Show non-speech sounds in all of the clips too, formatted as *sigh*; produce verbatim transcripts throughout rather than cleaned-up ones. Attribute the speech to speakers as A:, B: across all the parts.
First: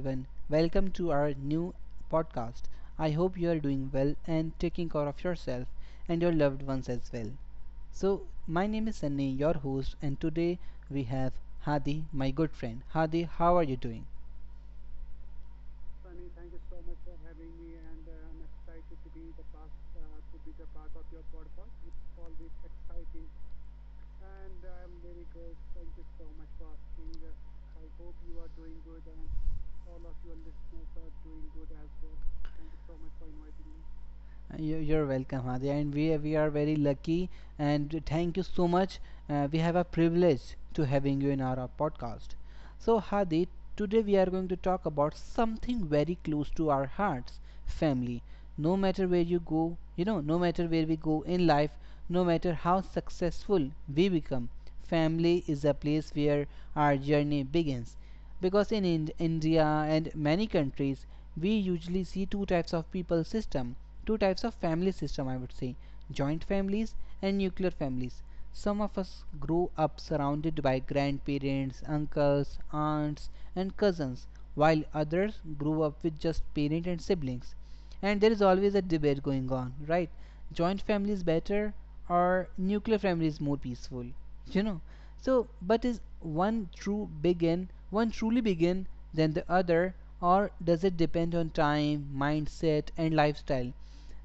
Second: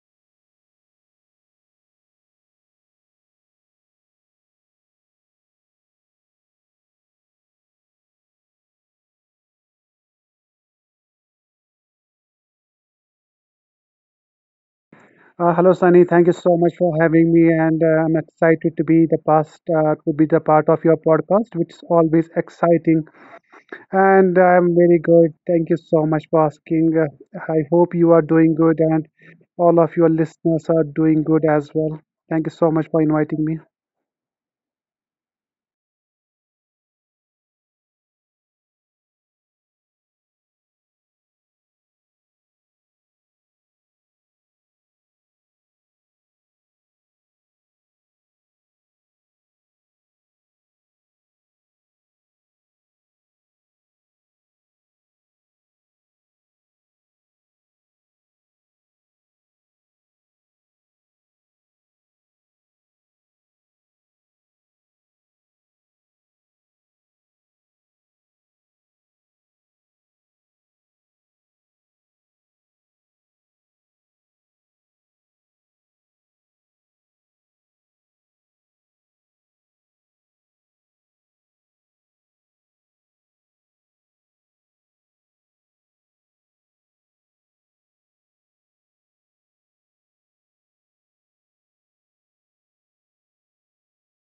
A: everyone. Welcome to our new podcast. I hope you are doing well and taking care of yourself and your loved ones as well. So, my name is Sunny, your host, and today we have Hadi, my good friend. Hadi, how are you doing?
B: Uh, hello, Sunny. Thank you so much for having me, and uh, I'm excited to be the past uh, to be the part of your podcast, which is always exciting. And I'm very good. Thank you so much for asking. Uh, I hope you are doing good, and all of your listeners are doing good as well. Thank you so much for inviting me.
A: Uh, You- You're welcome, Hadia, and we we are very lucky and thank you so much. Uh, we have a privilege to having you in our podcast. So, Hadi, today we are going to talk about something very close to our hearts, family. No matter where you go, you know, no matter where we go in life, no matter how successful we become, family is a place where our journey begins because in Ind- india and many countries we usually see two types of people system, two types of family system, I would say, joint families and nuclear families. Some of us grow up surrounded by grandparents, uncles, aunts, and cousins, while others grew up with just parent and siblings. And there is always a debate going on, right? Joint family is better or nuclear family is more peaceful *laughs* you know so but is one true begin one truly begin than the other, or does it depend on time, mindset and lifestyle?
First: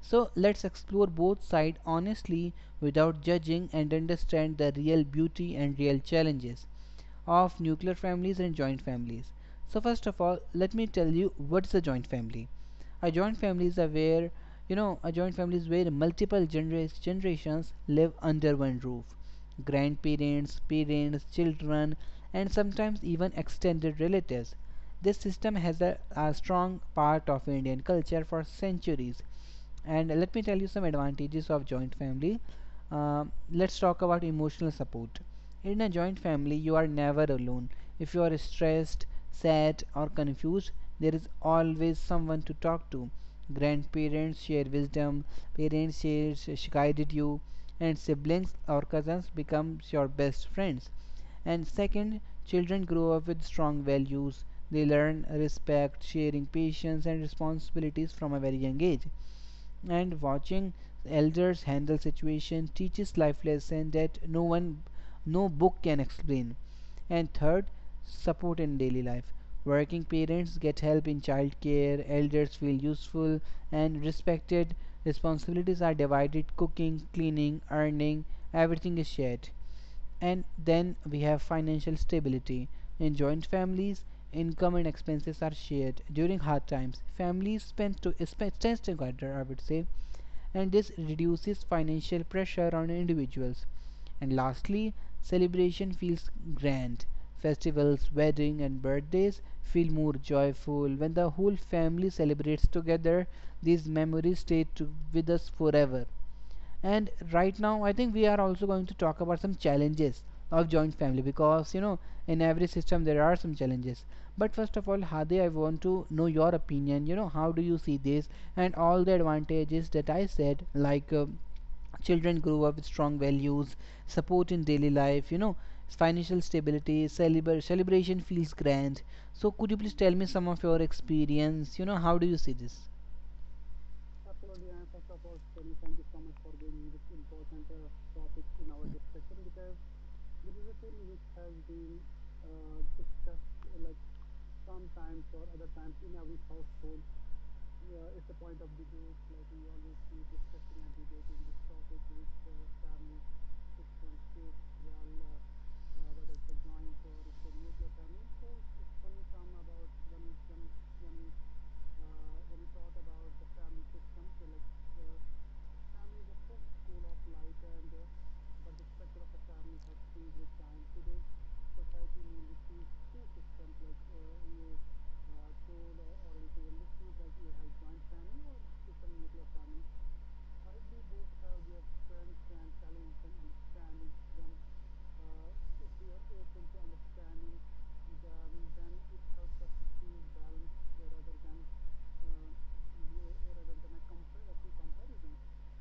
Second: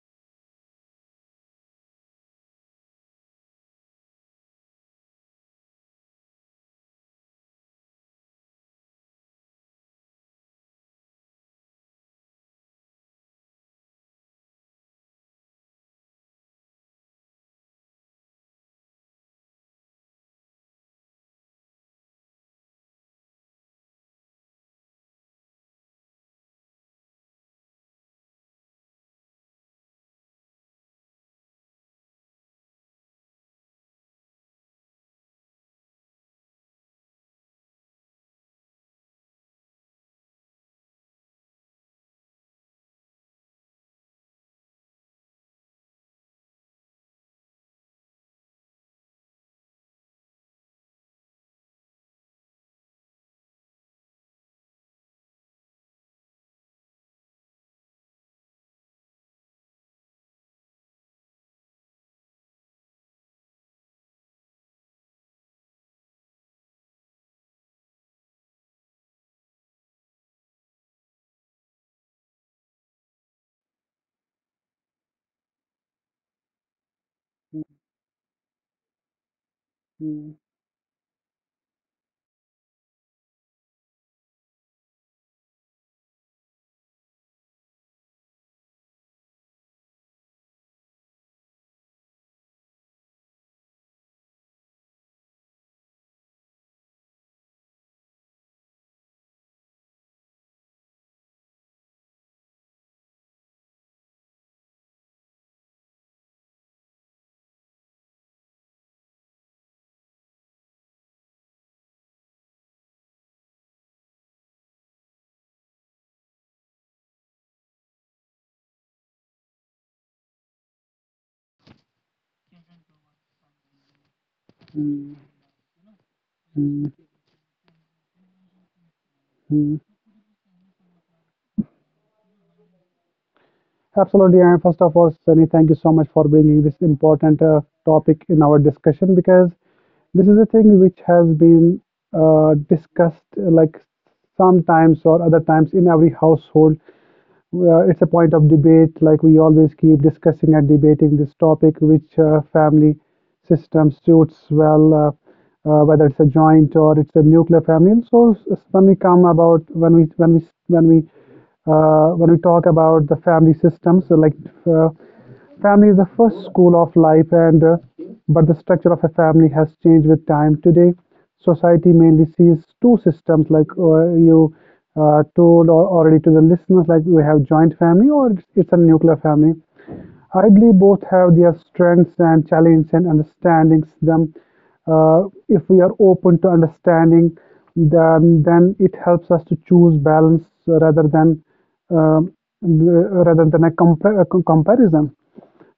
A: So let's explore both sides honestly, without judging, and understand the real beauty and real challenges of nuclear families and joint families. So first of all, let me tell you what's a joint family. A joint family is where you know A joint family is where multiple genera- generations live under one roof. Grandparents, parents, children, and sometimes even extended relatives. This system has a, a strong part of Indian culture for centuries, and let me tell you some advantages of joint family. Uh, let's talk about emotional support. In a joint family, you are never alone. If you are stressed, sad, or confused, there is always someone to talk to. Grandparents share wisdom, parents share sh- guided you, and siblings or cousins become your best friends. And second, children grow up with strong values. They learn respect, sharing, patience, and responsibilities from a very young age, and watching elders handle situation teaches life lesson that no one no book can explain. And third, support in daily life. Working parents get help in childcare, elders feel useful and respected. Responsibilities are divided: cooking, cleaning, earning, everything is shared.
B: *laughs* Mm,
A: And then we have financial stability. In joint families, income and expenses are shared. During hard times families spend to spend, stand together, I would say, and this reduces financial pressure on individuals. And lastly, celebration feels grand. Festivals, weddings, and birthdays feel more joyful when the whole family celebrates together. These memories stay to, with us forever. And right now I think we are also going to talk about some challenges of joint family because you know in every system there are some challenges. But first of all, Hadi, I want to know your opinion, you know, how do you see this? And all the advantages that I said, like, uh, children grow up with strong values, support in daily
B: mm,
A: life, you know, financial
B: mm,
A: stability, celebra- celebration feels grand. So could you
B: mm.
A: please tell me some of your experience, you know, how do you see this?
B: Absolutely. And first of all, Sunny, thank you so much for bringing this important uh, topic in our discussion, because this is a thing which has been uh, discussed uh, like sometimes or other times in every household. Uh, it's a point of debate, like we always keep discussing and debating this topic, which uh, family system suits well, uh, uh, whether it's a joint or it's a nuclear family. And so when we come about when we when we when we uh, when we talk about the family systems, so like uh, family is the first school of life, and uh, but the structure of a family has changed with time. Today, society mainly sees two systems, like uh, you uh, told or already to the listeners, like we have joint family or it's, it's a nuclear family. I believe both have their strengths and challenges and understandings them. Uh, if we are open to understanding them, then it helps us to choose balance rather than um, rather than a, compa- a comparison.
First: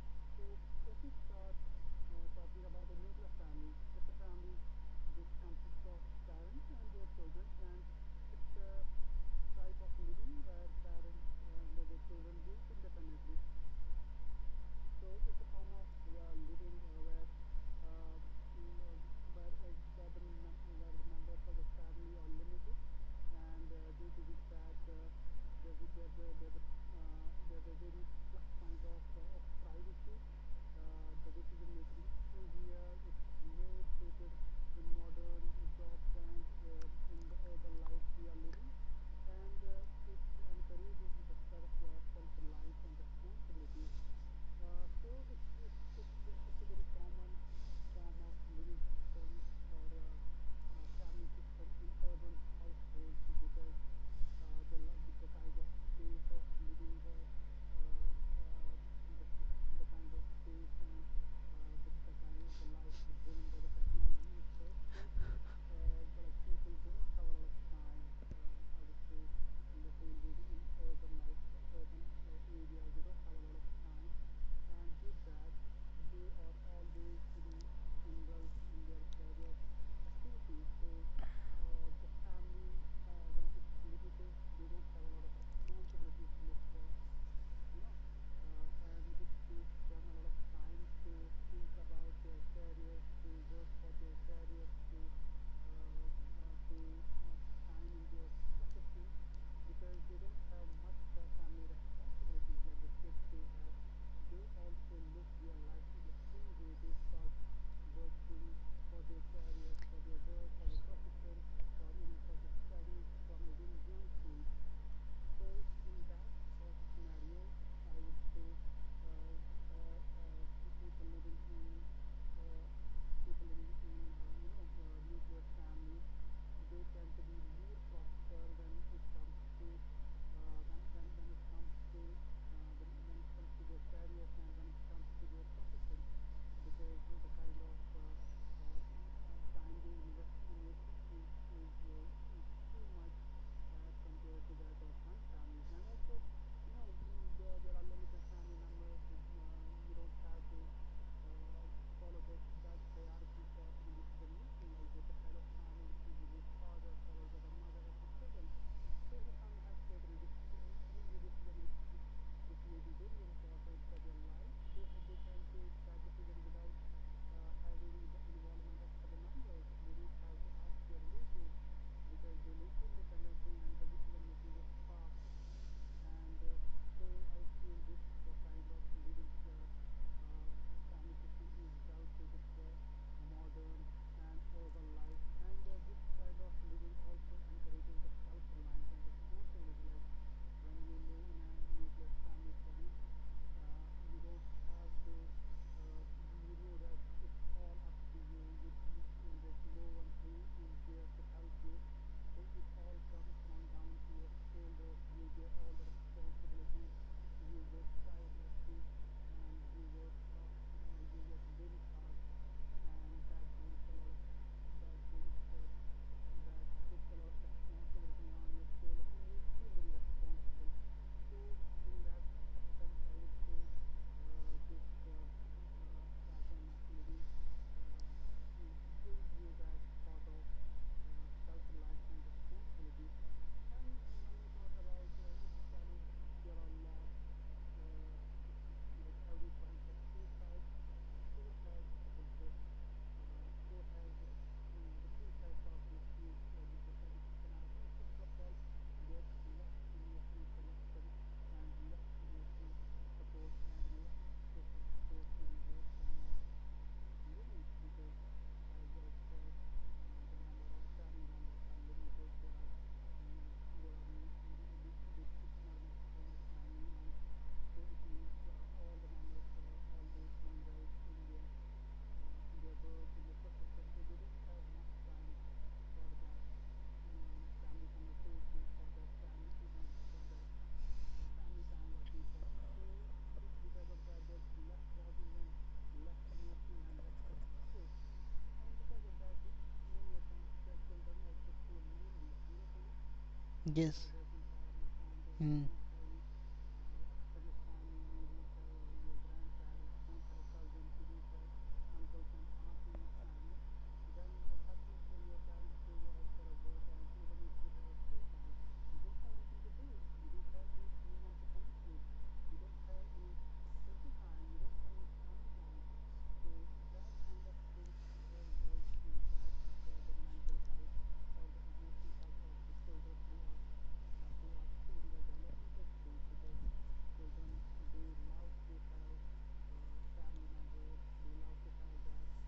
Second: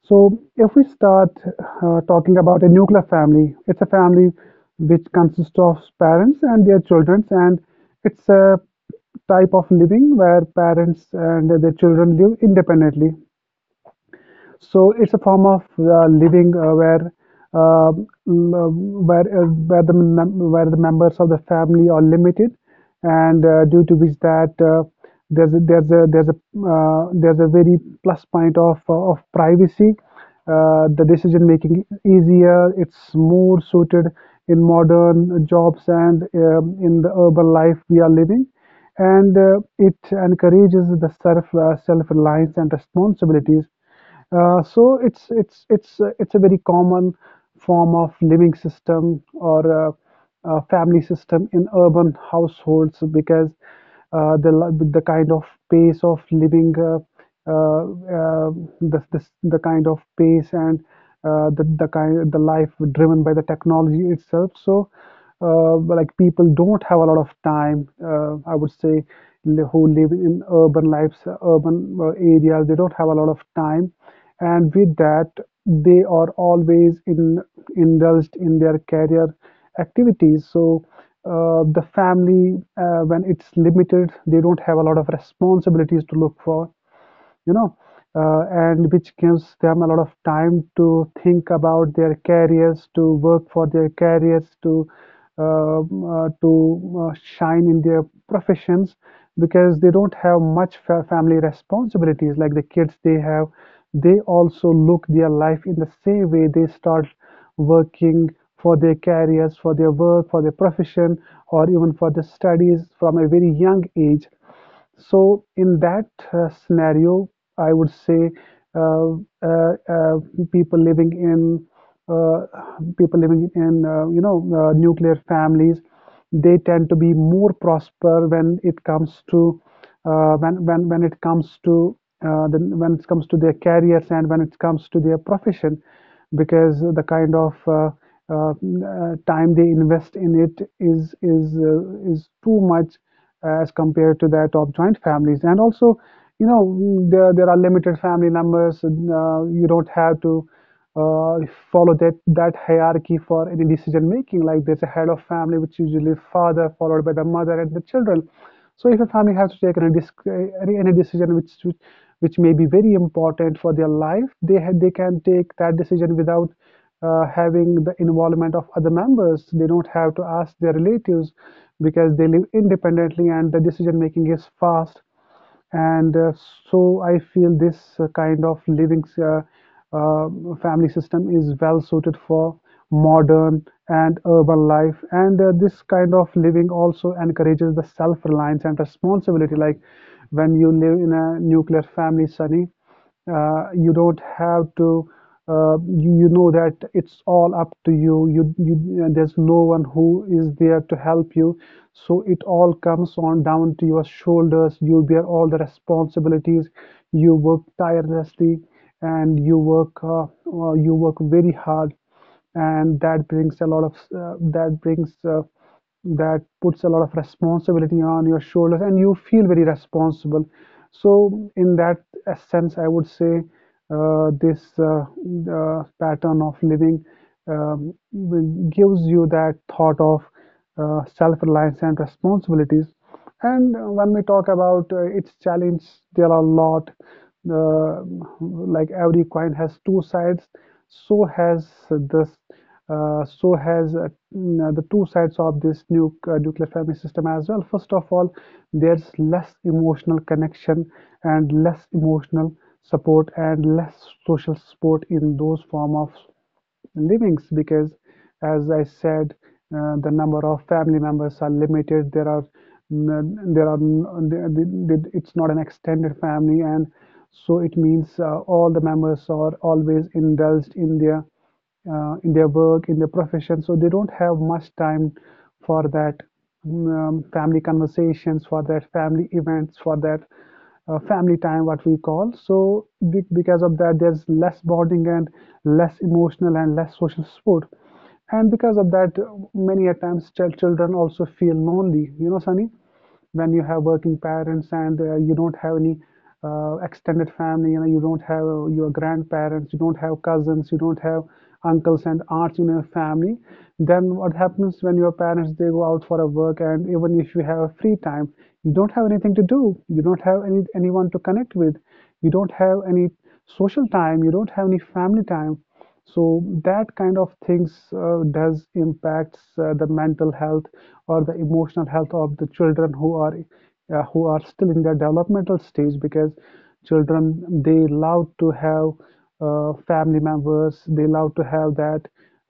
B: So, if we start uh, talking about a nuclear family, it's a family which consists of parents and their children, and it's a type of living where parents and their children live independently, so it's a form of uh, living uh, where uh, where uh, where the where the members of the family are limited, and uh, due to which that uh, there's a, there's a there's a uh, there's a very plus point of uh, of privacy. Uh, the decision making easier. It's more suited in modern jobs and um, in the urban life we are living, and uh, it encourages the self uh, self reliance and responsibilities, uh, so it's it's it's uh, it's a very common form of living system or uh, uh, family system in urban households, because uh, the li- the kind of pace of living, uh, uh, uh, the, the the kind of pace and uh, the the kind the life driven by the technology itself. So uh, like people don't have a lot of time, uh, I would say, who live in urban lives, urban uh, areas, they don't have a lot of time, and with that they are always in indulged in their career activities. So uh, the family, uh, when it's limited, they don't have a lot of responsibilities to look for, you know, uh, and which gives them a lot of time to think about their careers, to work for their careers, to um, uh, to uh, shine in their professions, because they don't have much fa- family responsibilities like the kids they have. They also look their life in the same way. They start working for their careers, for their work, for their profession, or even for the studies from a very young age. So in that uh, scenario, I would say uh, uh, uh, people living in uh, people living in, uh, you know, uh, nuclear families, they tend to be more prosper when it comes to, uh, when when when it comes to uh, the, when it comes to their careers and when it comes to their profession, because the kind of uh, uh, uh, time they invest in it is is uh, is too much as compared to that of joint families. And also, you know, mm, there, there are limited family numbers. Uh, you don't have to uh, follow that that hierarchy for any decision making. Like there's a head of family, which usually father followed by the mother and the children. So if a family has to take any, any, any decision which, which which may be very important for their life, they ha- they can take that decision without uh, having the involvement of other members. They don't have to ask their relatives, because they live independently and the decision making is fast. And uh, so I feel this uh, kind of living, uh, uh, um, family system is well suited for modern and urban life. And uh, this kind of living also encourages the self reliance and responsibility. Like when you live in a nuclear family, Sunny, uh, you don't have to uh, you, you know that it's all up to you you, you uh, There's no one who is there to help you, so it all comes on down to your shoulders. You bear all the responsibilities, you work tirelessly, and you work uh, uh, you work very hard, and that brings a lot of uh, that brings uh, that puts a lot of responsibility on your shoulders and you feel very responsible. So in that uh, sense I would say uh, this uh, uh, pattern of living um, gives you that thought of uh, self-reliance and responsibilities. And uh, when we talk about uh, its challenge, there are a lot. Uh, like every coin has two sides, so has this, uh, so has uh, mm, the two sides of this nu- uh, nuclear family system as well. First of all, there's less emotional connection and less emotional support and less social support in those form of livings, because as I said, uh, the number of family members are limited. There are there are It's not an extended family, and so it means uh, all the members are always indulged in their uh, in their work, in their profession. So they don't have much time for that mm, um, family conversations, for that family events, for that uh, family time, what we call. So be- because of that, there's less bonding and less emotional and less social support. And because of that, uh, many a times chil- children also feel lonely. You know, Sunny, when you have
A: Yes.
B: working parents, and uh, you don't
A: Mm.
B: have any uh, extended family, you know, you don't have your grandparents, you don't have cousins, you don't have uncles and aunts in your family, then what happens when your parents they go out for a work, and even if you have free time, you don't have anything to do, you don't have any anyone to connect with, you don't have any social time, you don't have any family time. So that kind of things uh, does impacts uh, the mental health or the emotional health of the children who are uh, who are still in their developmental stage, because children they love to have uh, family members, they love to have that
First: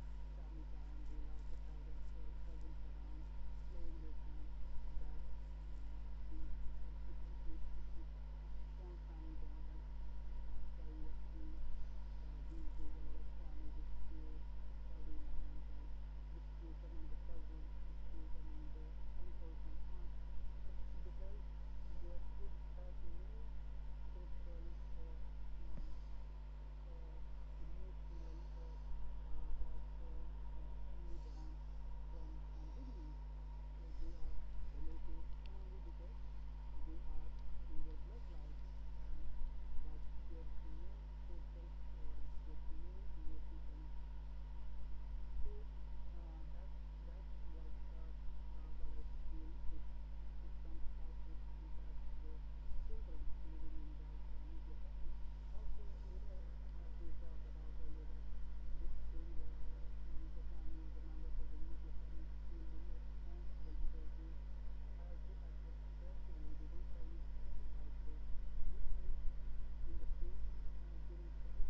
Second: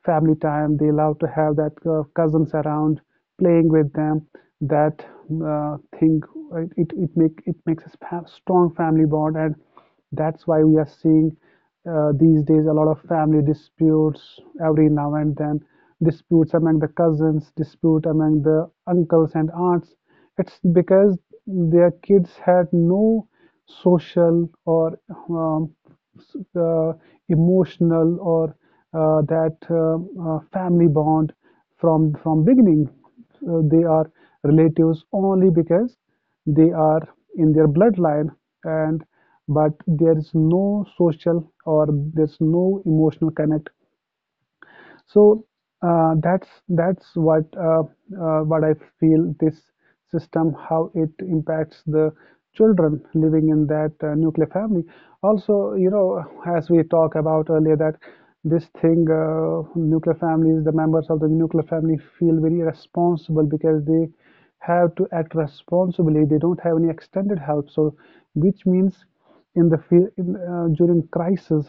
B: family time, they love to have that uh, cousins around playing with them. That uh, thing, uh, it, it make it makes a sp- strong family bond, and that's why we are seeing uh, these days a lot of family disputes every now and then, disputes among the cousins, dispute among the uncles and aunts. It's because their kids had no social or um, s- uh, emotional or uh, that um, uh, family bond from from beginning. Uh, they are relatives only because they are in their bloodline, and but there is no social or there's no emotional connect. So uh, that's that's what uh, uh, what I feel this system how it impacts the children living in that uh, nuclear family. Also, you know, as we talked about earlier, that this thing, uh, nuclear families, the members of the nuclear family feel very responsible because they have to act responsibly. They don't have any extended help, so which means in the field in, uh, during crisis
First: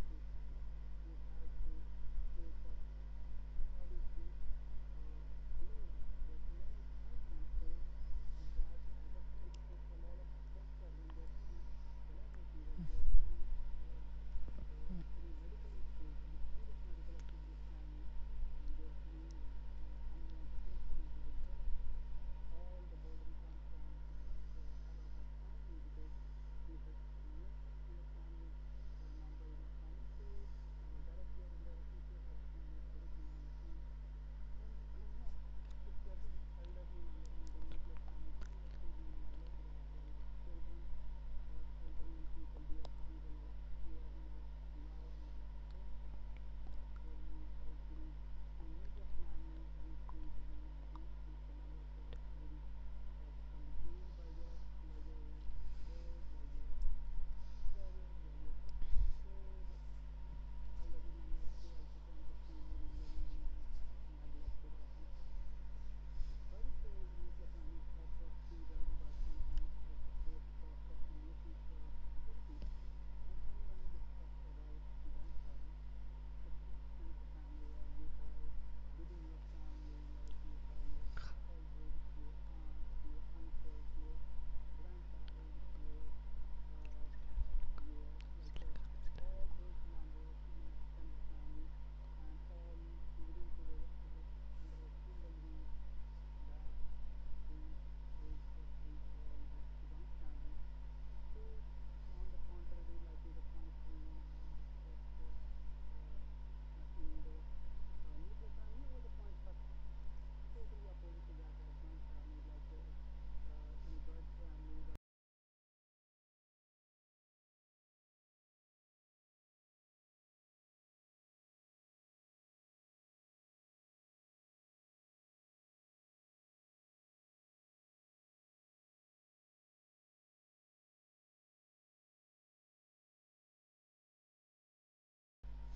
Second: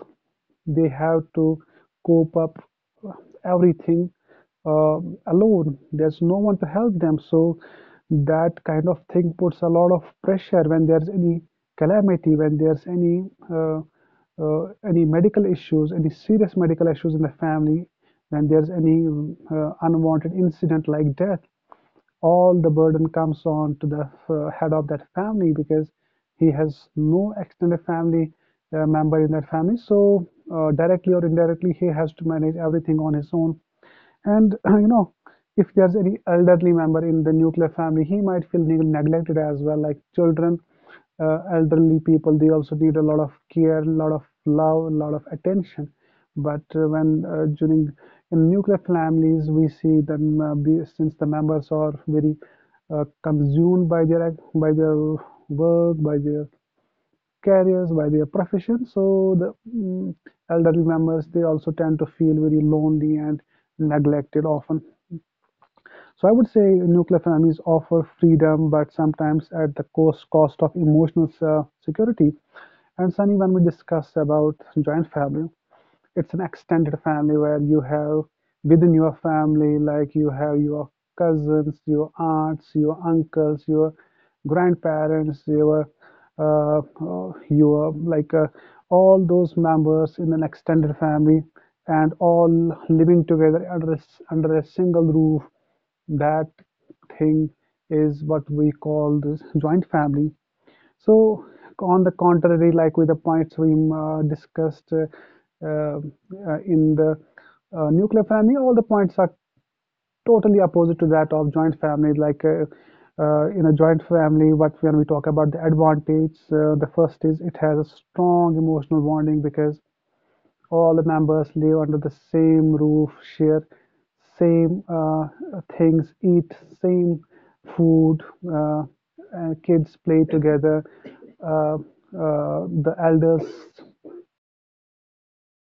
B: they have to cope up everything uh, alone. There's no one to help them. So that kind of thing puts a lot of pressure when there's any calamity, when there's any uh, uh, any medical issues, any serious medical issues in the family, when there's any um, uh, unwanted incident like death, all the burden comes on to the uh, head of that family, because he has no extended family uh, member in that family. So, uh, directly or indirectly, he has to manage everything on his own. And uh, you know, if there's any elderly member in the nuclear family, he might feel neg- neglected as well. Like children, uh, elderly people, they also need a lot of care, a lot of love, a lot of attention. But uh, when uh, during in nuclear families, we see them uh, be, since the members are very uh, consumed by their ac- by their work, by their careers, by their profession. So the mm, elderly members they also tend to feel very lonely and neglected often. So I would say nuclear families offer freedom, but sometimes at the cost cost of emotional uh, security. And Sunny, when we discuss about joint family, it's an extended family where you have within your family, like you have your cousins, your aunts, your uncles, your grandparents, your uh, uh, your like uh, all those members in an extended family, and all living together under a s- under a single roof. That thing is what we call this joint family. So, on the contrary, like with the points we um, uh, discussed uh, uh, in the uh, nuclear family, all the points are totally opposite to that of joint family. Like uh, uh, in a joint family, what when we talk about the advantage, uh, the first is it has a strong emotional bonding because all the members live under the same roof, share same uh, things, eat same food, uh, and kids play together. Uh, uh, the elders,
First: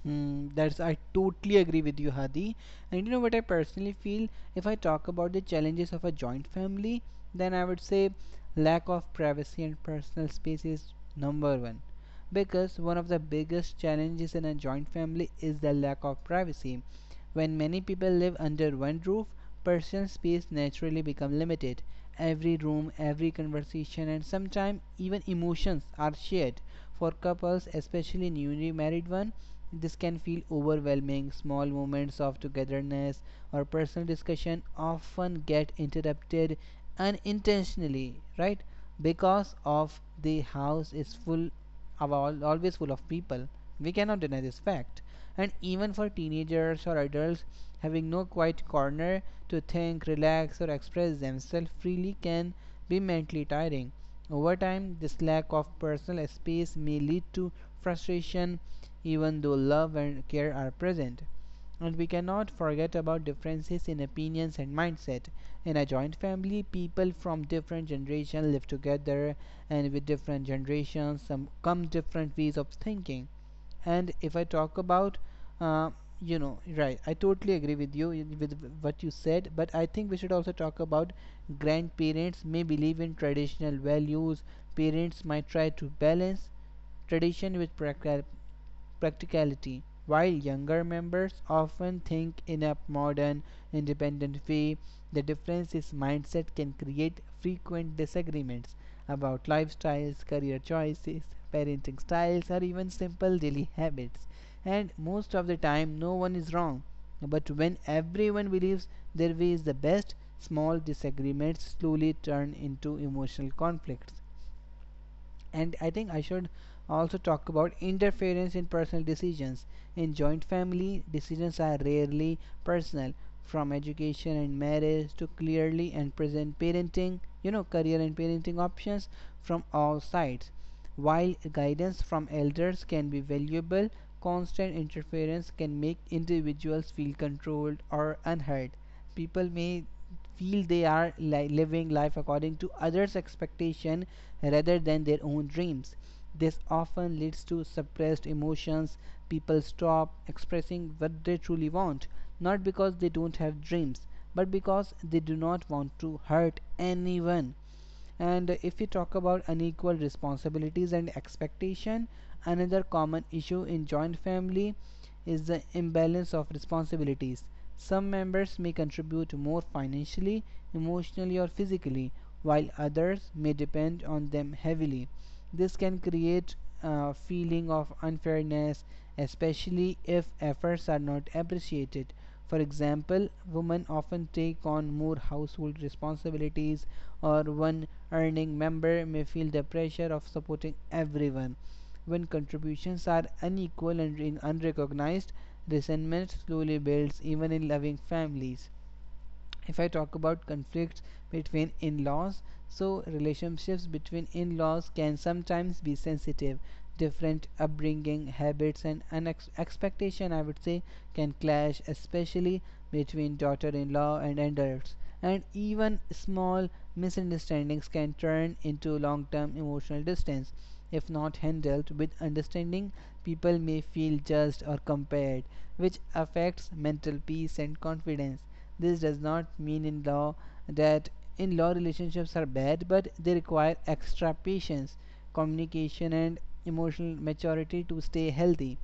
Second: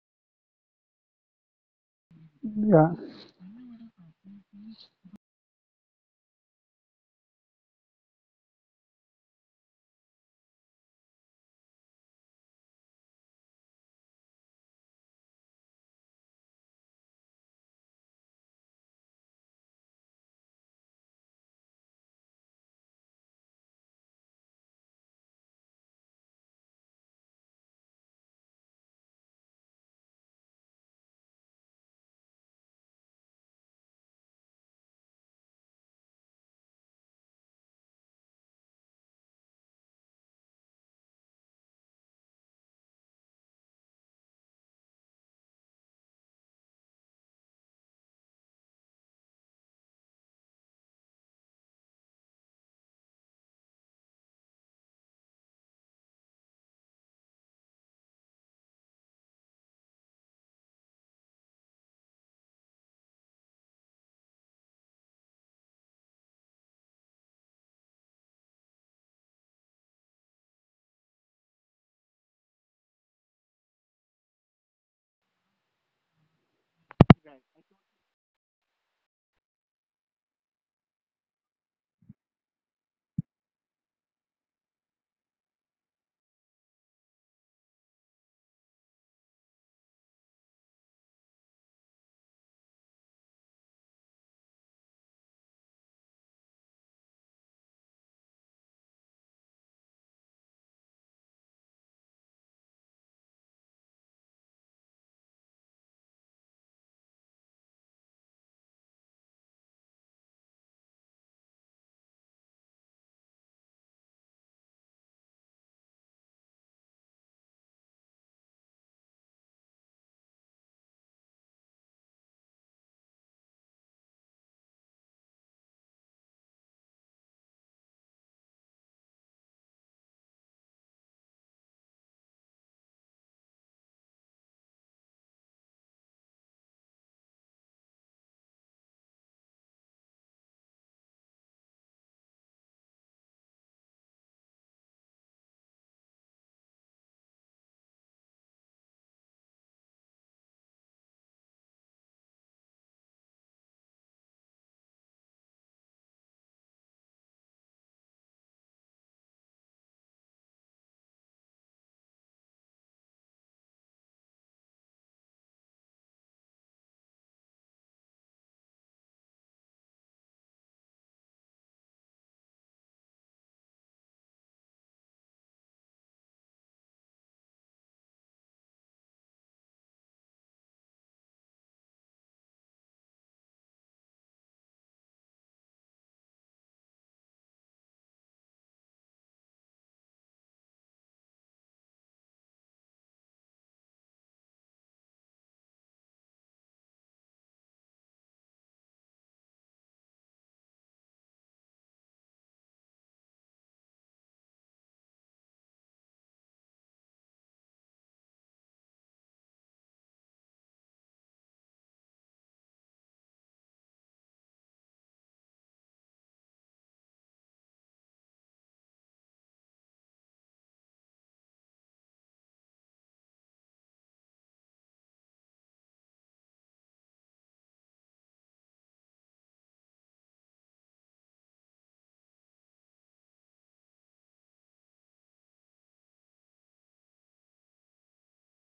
A: Mm, that's, I totally agree with you, Hadi.
B: yeah.
A: And you know what I personally feel? If I talk about the challenges of a joint family, then I would say lack of privacy and personal space is number one. Because one of the biggest challenges in a joint family is the lack of privacy. When many people live under one roof, personal space naturally becomes limited. Every room, every conversation, and sometimes even emotions are shared. For couples, especially newly married one, this can feel overwhelming. Small moments of togetherness or personal discussion often get interrupted unintentionally, right? Because of the house is full of all, always full of people. We cannot deny this fact. And even for teenagers or adults, having no quiet corner to think, relax, or express themselves freely can be mentally tiring. Over time, this lack of personal space may lead to frustration, even though love and care are present. And we cannot forget about differences in opinions and mindset. In a joint family, people from different generations live together, and with different generations some come different ways of thinking. And if I talk about, uh, you know, right, I totally agree with you with what you said, but I think we should also talk about grandparents may believe in traditional values. Parents might try to balance tradition with prac- practicality. While younger members often think in a modern, independent way, the difference in mindset can create frequent disagreements about lifestyles, career choices, parenting styles, or even simple daily habits. And most of the time, no one is wrong. But when everyone believes their way is the best, small disagreements slowly turn into emotional conflicts. And I think I should also talk about interference in personal decisions. In joint family, decisions are rarely personal, from education and marriage to clearly and present parenting, you know, career and parenting options from all sides. While guidance from elders can be valuable, constant interference can make individuals feel controlled or unheard. People may feel they are li- living life according to others' expectation rather than their own dreams. This often leads to suppressed emotions. People stop expressing what they truly want, not because they don't have dreams, but because they do not want to hurt anyone. And if we talk about unequal responsibilities and expectation, another common issue in joint family is the imbalance of responsibilities. Some members may contribute more financially, emotionally or physically, while others may depend on them heavily. This can create a feeling of unfairness, especially if efforts are not appreciated. For example, women often take on more household responsibilities, or one earning member may feel the pressure of supporting everyone. When contributions are unequal and re- unrecognized, resentment slowly builds even in loving families. If I talk about conflicts between in laws, so relationships between in laws can sometimes be sensitive. Different upbringing, habits, and expectation, I would say, can clash, especially between daughter in law and adults. And even small misunderstandings can turn into long term emotional distance. If not handled with understanding, people may feel judged or compared, which affects mental peace and confidence. This does not mean in law that in law relationships are bad, but they require extra patience, communication, and emotional maturity to stay healthy.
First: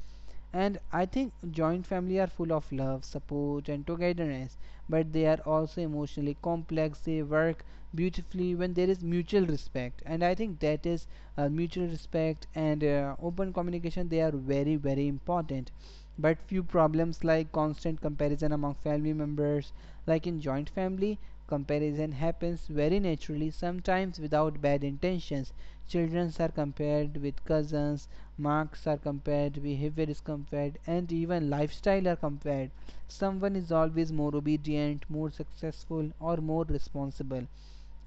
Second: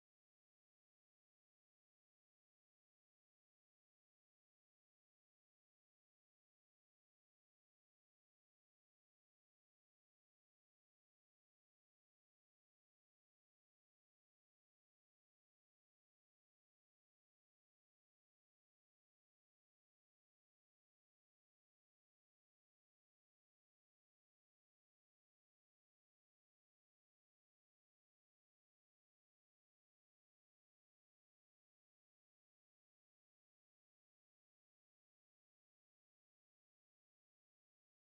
A: And I think joint family are full of love, support, and togetherness, but they are also emotionally complex. They work beautifully when there is mutual respect, and I think that is uh, mutual respect and uh, open communication. They are very very important. But few problems like constant comparison among family members, like in joint family, comparison happens very naturally, sometimes without bad intentions. Children are compared with cousins, marks are compared, behavior is compared, and even lifestyle are compared. Someone is always more obedient, more successful, or more responsible.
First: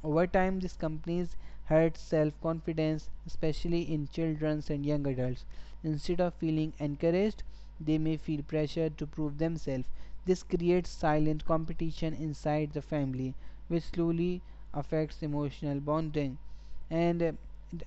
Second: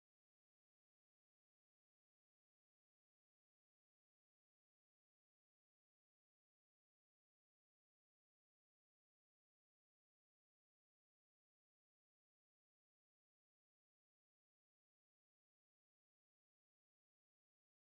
A: Over time, these companies hurt self confidence, especially in children and young adults. Instead of feeling encouraged, they may feel pressure to prove themselves. This creates silent competition inside the family, which slowly affects emotional bonding. And uh,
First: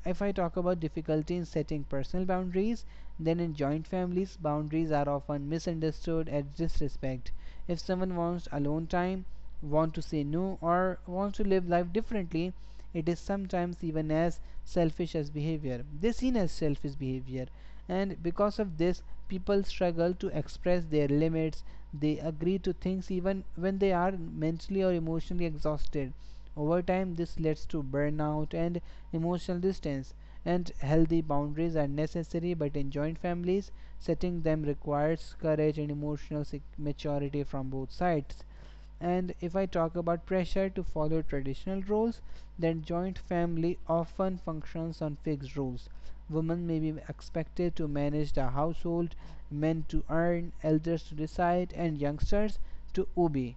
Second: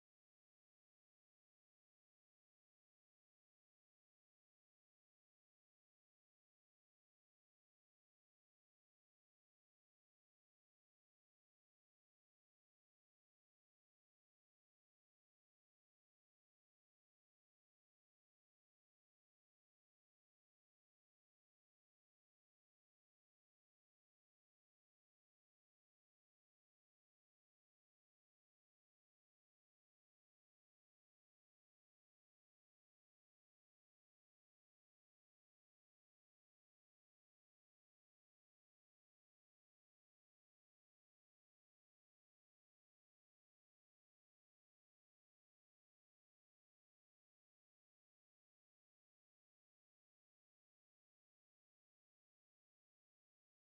A: If I talk about difficulty in setting personal boundaries, then in joint families, boundaries are often misunderstood as disrespect. If someone wants alone time, want to say no or want to live life differently, it is sometimes even as selfish as behavior they seen as selfish behavior. And because of this, people struggle to express their limits. They agree to things even when they are mentally or emotionally exhausted. Over time this leads to burnout and emotional distance. And healthy boundaries are necessary, but in joint families setting them requires courage and emotional maturity from both sides. And if I talk about pressure to follow traditional roles, then joint family often functions on fixed rules. Women may be expected to manage the household, men to earn, elders to decide, and youngsters to obey.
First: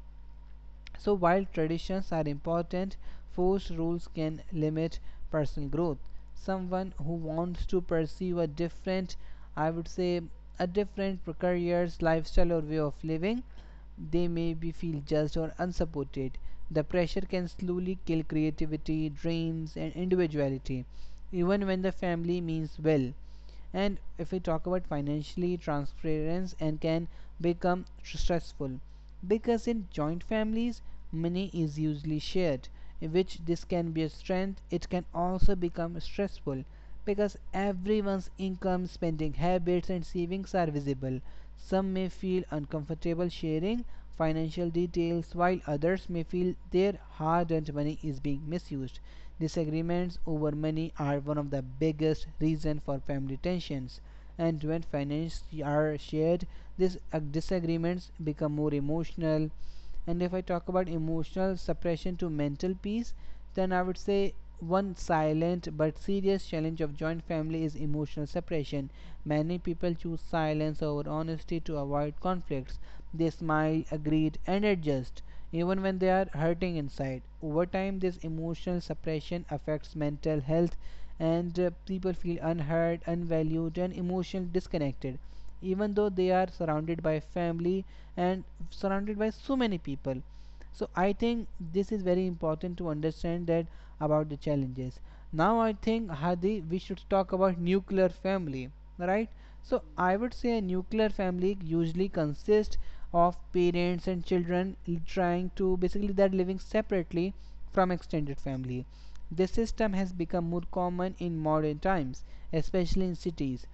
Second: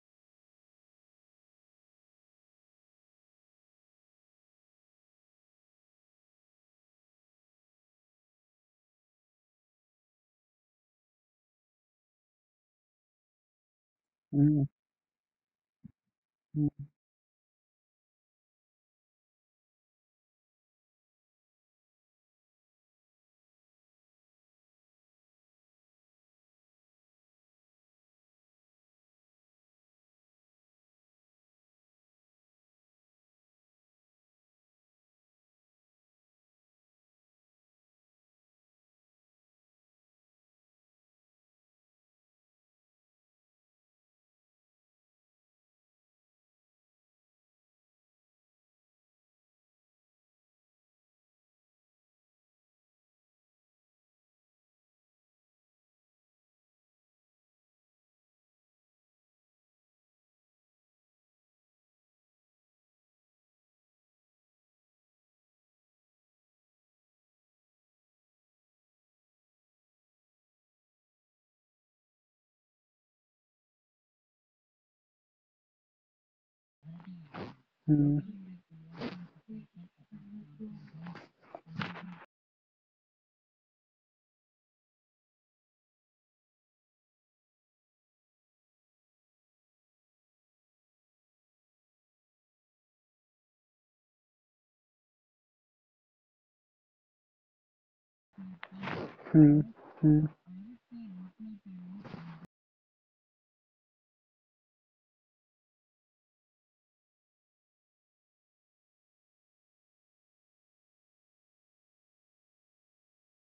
A: So, while traditions are important, forced rules can limit personal growth. Someone who wants to pursue a different, I would say, a different career's lifestyle or way of living, they may
B: Mm,
A: be feel judged or unsupported. The
B: mm,
A: pressure can slowly kill creativity, dreams, and individuality, even when the family means well. And if we talk about financially transference, and can become stressful because in joint families money is usually shared, in which this can be a strength, it can also become stressful because everyone's income, spending habits and savings are visible. Some may feel uncomfortable sharing financial details, while others may feel their hard-earned money is being misused. Disagreements over money are one of the biggest reasons for family tensions, and when finances are shared, these uh, disagreements become more emotional. And if I talk about emotional suppression to mental peace, then I would say one silent but serious challenge of joint family is emotional suppression. Many people choose silence over honesty to avoid conflicts. They smile, agree, and adjust, even when they are hurting inside. Over time, this
B: mm,
A: emotional suppression affects mental health, and uh, people feel unheard, unvalued, and emotionally disconnected. Even though they are surrounded by family and surrounded by so many people, so I think this is very important to understand that, about the challenges. Now I think, Hadi, we should talk about nuclear family, right?
B: mm,
A: So I would
B: mm,
A: say a nuclear family usually consists of parents and children, trying to basically they're living separately from extended family. This system has become more common in modern times, especially in cities.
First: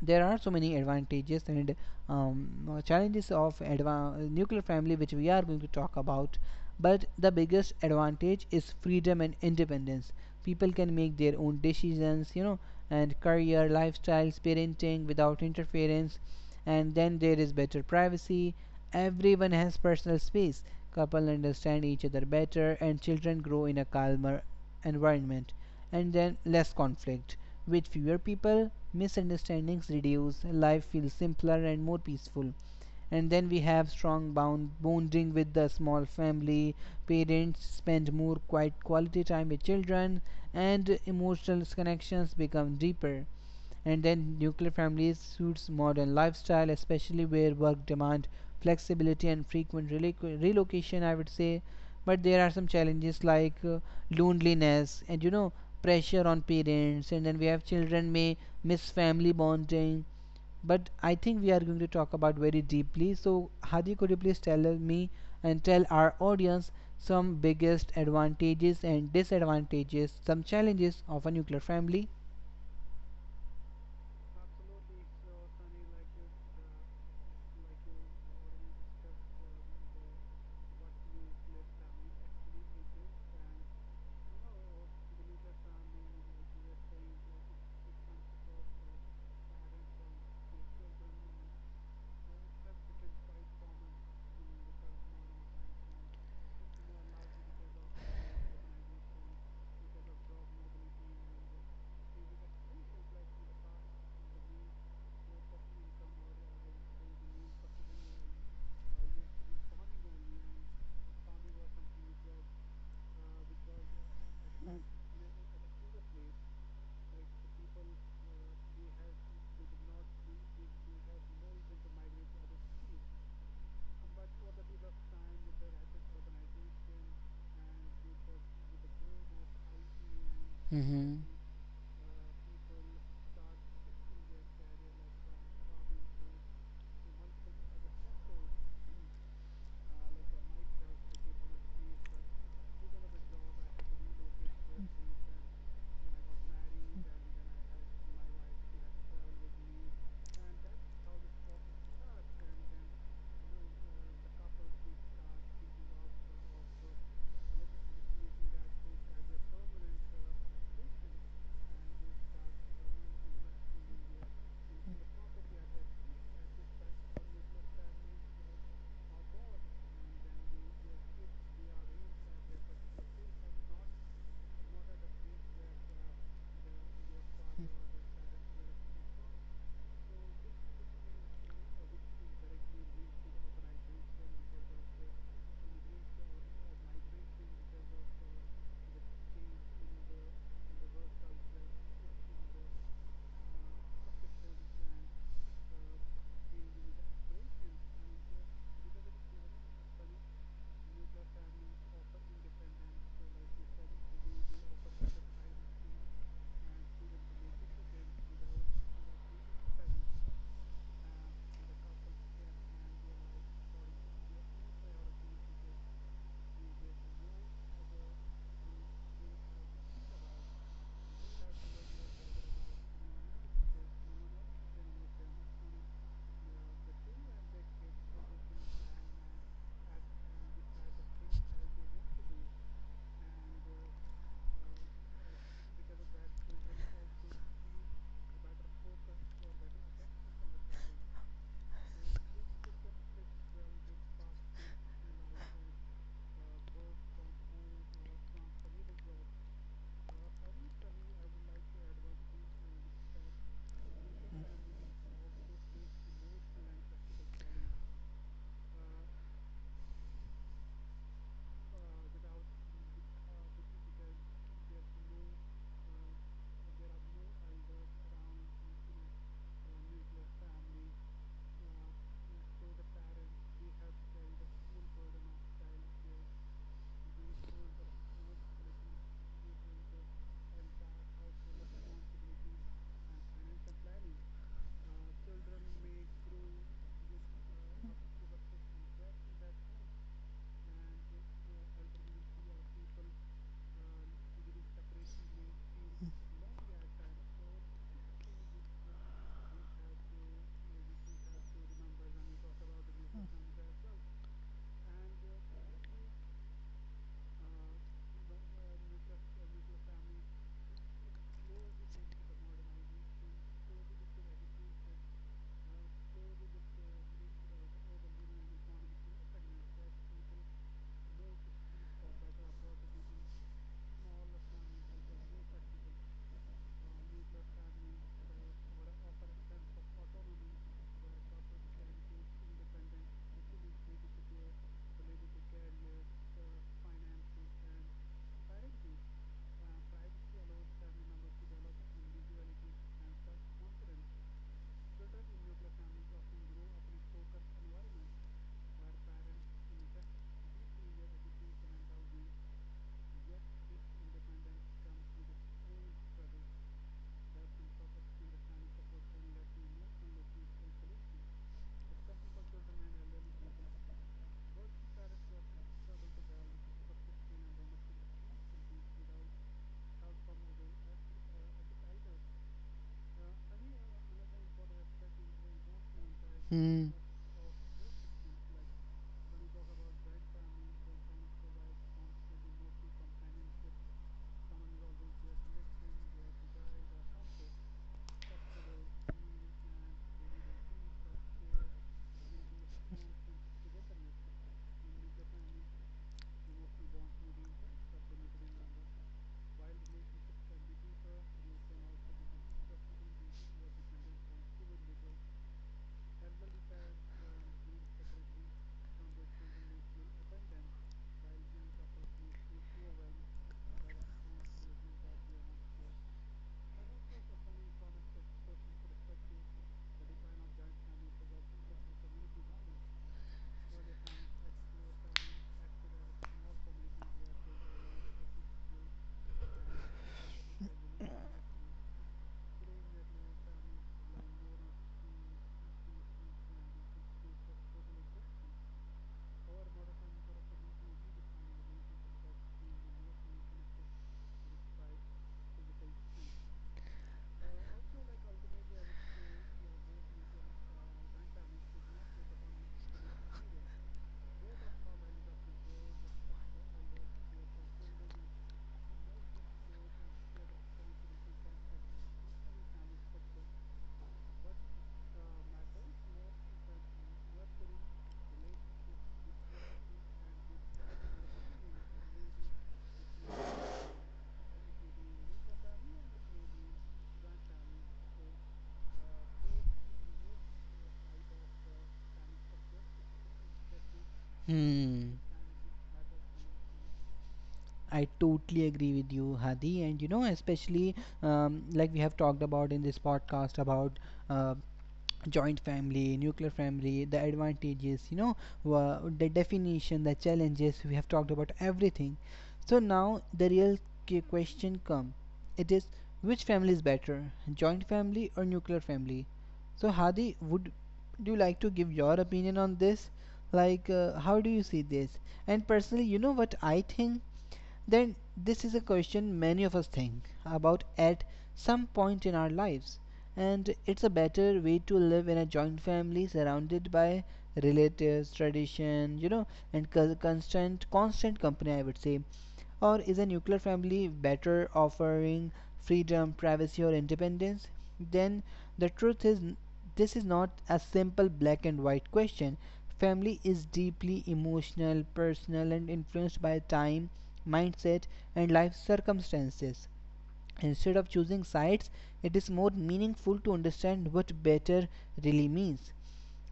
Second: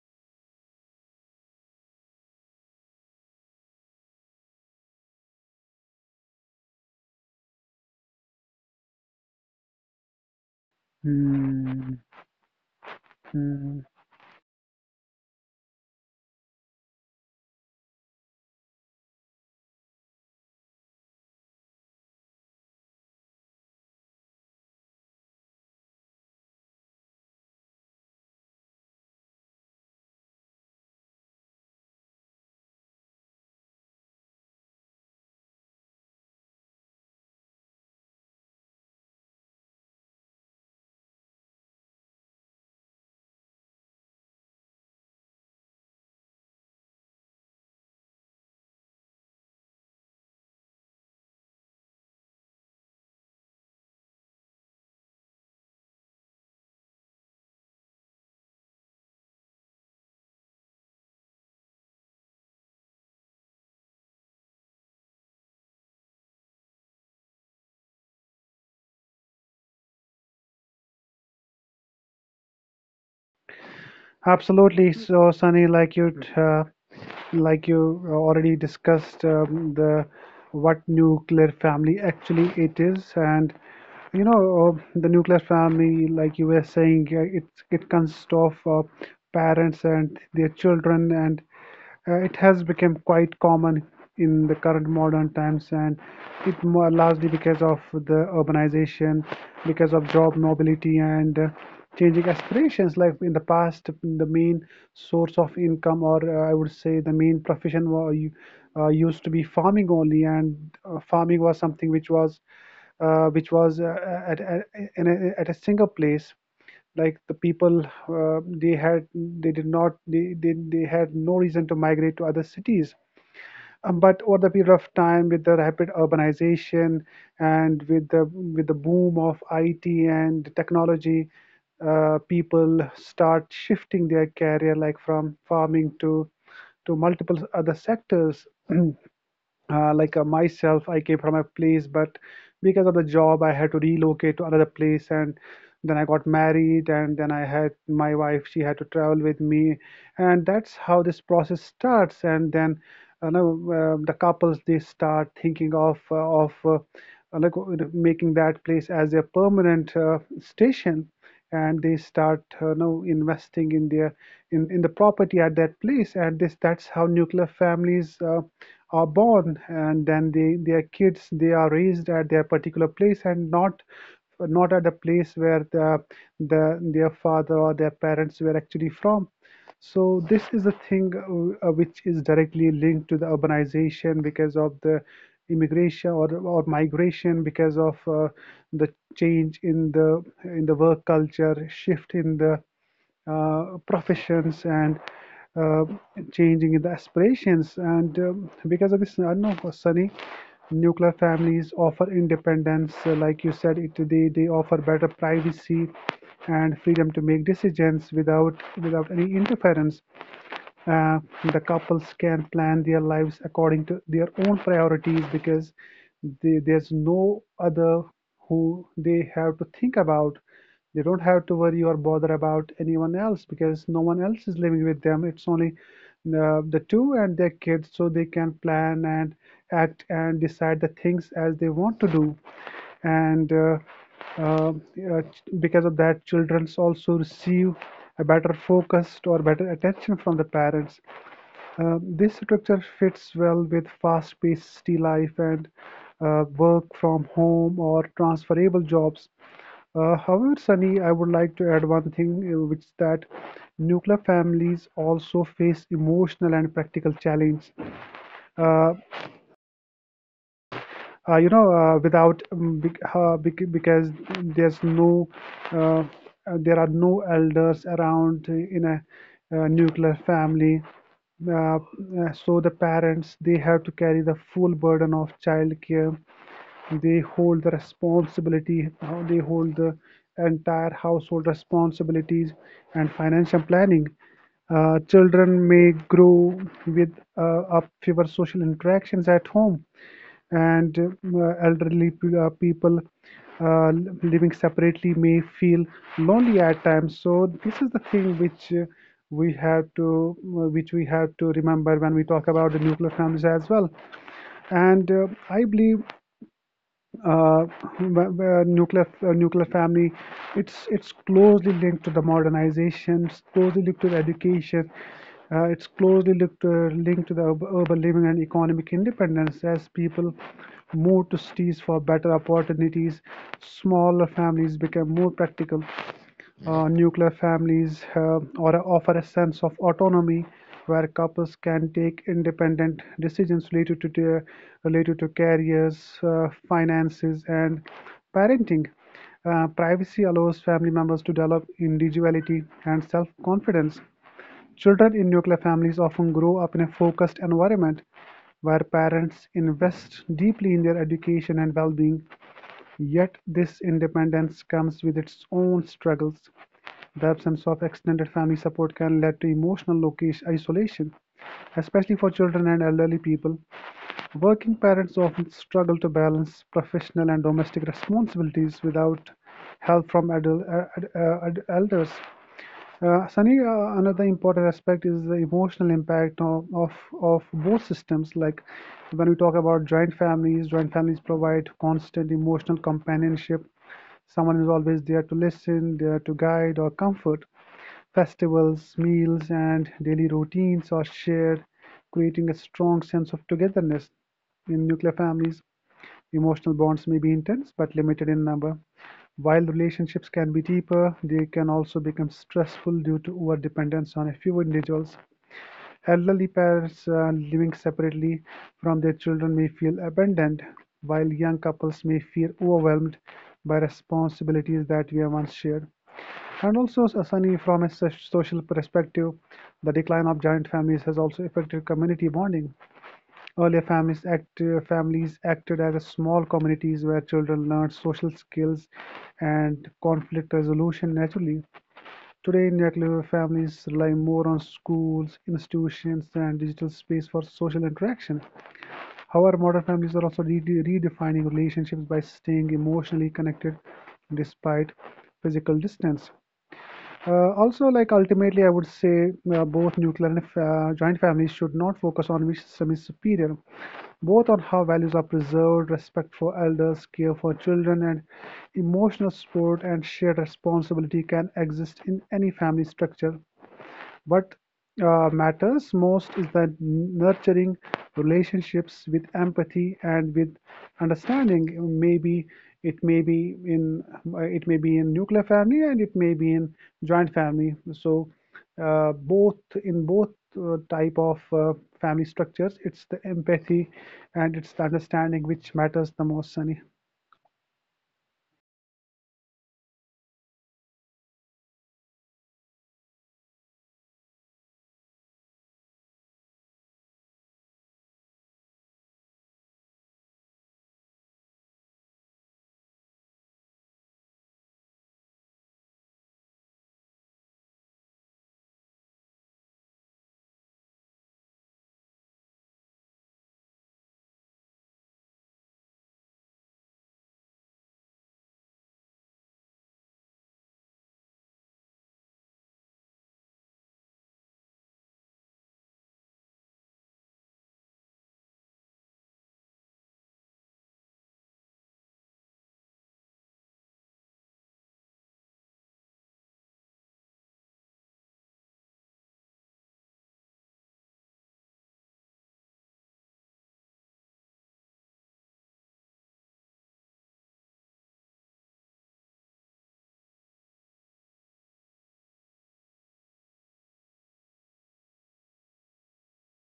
A: There are so many advantages and um, uh, challenges of nuclear family which we are going to talk about, but the biggest advantage is freedom and independence. People can make their own
B: mm,
A: decisions, you know and career,
B: mm.
A: lifestyles, parenting without interference. And then there is better privacy. Everyone has personal space, couple understand each other better, and children grow in a calmer environment. And then less conflict. With fewer people, misunderstandings reduce, life feels simpler and more peaceful. And then we have strong bound bonding with the small family. Parents spend more quiet quality time with children, and emotional connections become deeper. And then nuclear families suits modern lifestyle, especially where work demand flexibility and frequent relocation, I would say. But there are some challenges, like uh, loneliness and you know pressure on parents. And then we have children may miss family bonding. But I think we are going to talk about very deeply, so Hadi, could you please tell me and tell our audience some biggest advantages and disadvantages, some challenges of a nuclear family?
B: Absolutely. So, Sunny, like you uh, like you already discussed um, the what nuclear family actually it is. And you know, uh, the nuclear family, like you were saying, uh, it it consists of uh, parents and their children, and uh, it has become quite common in the current modern times, and it more largely because of the urbanization, because of job mobility and uh, changing aspirations. Like in the past, the main source of income, or uh, I would say the main profession, wa- u- uh, used to be farming only, and uh, farming was something which was uh, which was uh, at, at, in a, at a single place. Like the people, uh, they had they did not they, they they had no reason to migrate to other cities. Um, but over the period of time, with the rapid urbanization and with the with the boom of I T and
A: Mm-hmm.
B: technology, uh, people start shifting their career, like from farming to to multiple other sectors. *clears throat* Uh, like uh, myself, I came from a place, but because of the job, I had to relocate to another place, and then I got married, and then I had my wife, she had to travel with me, and that's how this process starts. And then, you know, um the couples, they start thinking of uh, of uh, like uh, making that place as a permanent uh, station, and they start uh, now investing in their in, in the property at that place, and this that's how nuclear families uh, are born. And then they their kids, they are raised at their particular place and not not at the place where the, the their father or their parents were actually from. So this is a thing, uh, uh, which is directly linked to the urbanization, because of the immigration or, or migration, because of uh, the change in the in the work culture, shift in the uh, professions, and uh, changing in the aspirations. And um, because of this, I don't know, Sunny, nuclear families offer independence. Uh, like you said, it they, they offer better privacy and freedom to make decisions without without any interference. uh, the couples can plan their lives according to their own priorities, because they, there's no other who they have to think about. They don't have to worry or bother about anyone else, because no one else is living with them. It's only uh, the two and their kids, so they can plan and act and decide the things as they want to do. And uh, uh, uh, because of that, children also receive a better focused or better attention from the parents. Um, this structure fits well with fast-paced city life and uh, work from home or transferable jobs. Uh, however, Sunny, I would like to add one thing, uh, which is that nuclear families also face emotional and practical challenge. Uh, uh, you know, uh, without um, bec- uh, bec- because there's no uh, uh, there are no elders around in a uh nuclear family uh, uh, so the parents, they have to carry the full burden of childcare. They hold the responsibility, how they hold the entire household responsibilities and financial planning. Uh, children may grow with uh, up fewer social interactions at home, and uh, elderly p- uh, people uh, living separately may feel lonely at times. So this is the thing which uh, we have to uh, which we have to remember when we talk about the nuclear families as well. And uh, I believe uh, wh- nuclear uh, nuclear family, it's it's closely linked to the modernization, it's closely linked to the education, uh, it's closely linked to, linked to the ur- urban living and economic independence. As people move to cities for better opportunities, smaller families become more practical. Uh, nuclear families have, or offer, a sense of autonomy where couples can take independent decisions related to their related to careers, uh, finances, and parenting. Uh, privacy allows family members to develop individuality and self-confidence. Children in nuclear families often grow up in a focused environment where parents invest deeply in their education and well being. Yet, this independence comes with its own struggles. The absence of extended family support can lead to emotional isolation, especially for children and elderly people. Working parents often struggle to balance professional and domestic responsibilities without help from adult, uh, uh, uh, elders. Uh, Sunny, uh, another important aspect is the emotional impact of, of,
A: Hmm.
B: of both systems. Like when we talk about joint families, joint families provide constant emotional companionship. Someone is always there to listen, there to guide or comfort. Festivals, meals, and daily routines are shared, creating a strong sense of togetherness. In nuclear families, emotional bonds may be intense but limited in number. While relationships can be deeper, they can also become stressful due to overdependence on a few individuals. Elderly parents uh, living separately from their children may feel abandoned, while young couples may feel overwhelmed by responsibilities that were once shared. And also, uh, Sunny, from a social perspective, the decline of giant families has also affected community bonding. Earlier families act uh, families acted as small communities where children learned social skills and conflict resolution naturally. Today, nuclear families rely more on schools, institutions, and digital space for social interaction. However, modern families are also re- redefining relationships by staying emotionally connected despite physical distance. Uh, also, like ultimately, I would say uh, both nuclear and uh, joint families should not focus on which system is superior, both on how values are preserved, respect for elders, care for children, and emotional support and shared responsibility can exist in any family structure. What uh, matters most is the nurturing relationships with empathy and with understanding. Maybe it may be in it may be in nuclear family, and it may be in joint family. So uh, both in both uh, type of uh, family structures, it's the empathy and it's the
A: Hmm.
B: understanding which matters the most, Sunny.
A: I totally agree with you, Hadi. And you know, especially, um, like we have talked about in this podcast about uh, joint family, nuclear family, the advantages, you know wha- the definition, the challenges, we have talked about everything. So now the real question come, it is: which family is better, joint family or nuclear family? So Hadi, would do you like to give your opinion on this, like uh, how do you see this? And personally, you know what I think, then this is a question many of us think about at some point in our lives, and it's a better way to live in a joint family surrounded by relatives, tradition, you know, and co- constant, constant company, I would say. Or is a nuclear family better, offering freedom, privacy, or independence? Then the truth is, this is not a simple black and white question. Family is deeply emotional, personal, and influenced by time, mindset, and life circumstances. Instead of choosing sides, it is more meaningful to understand what better really means.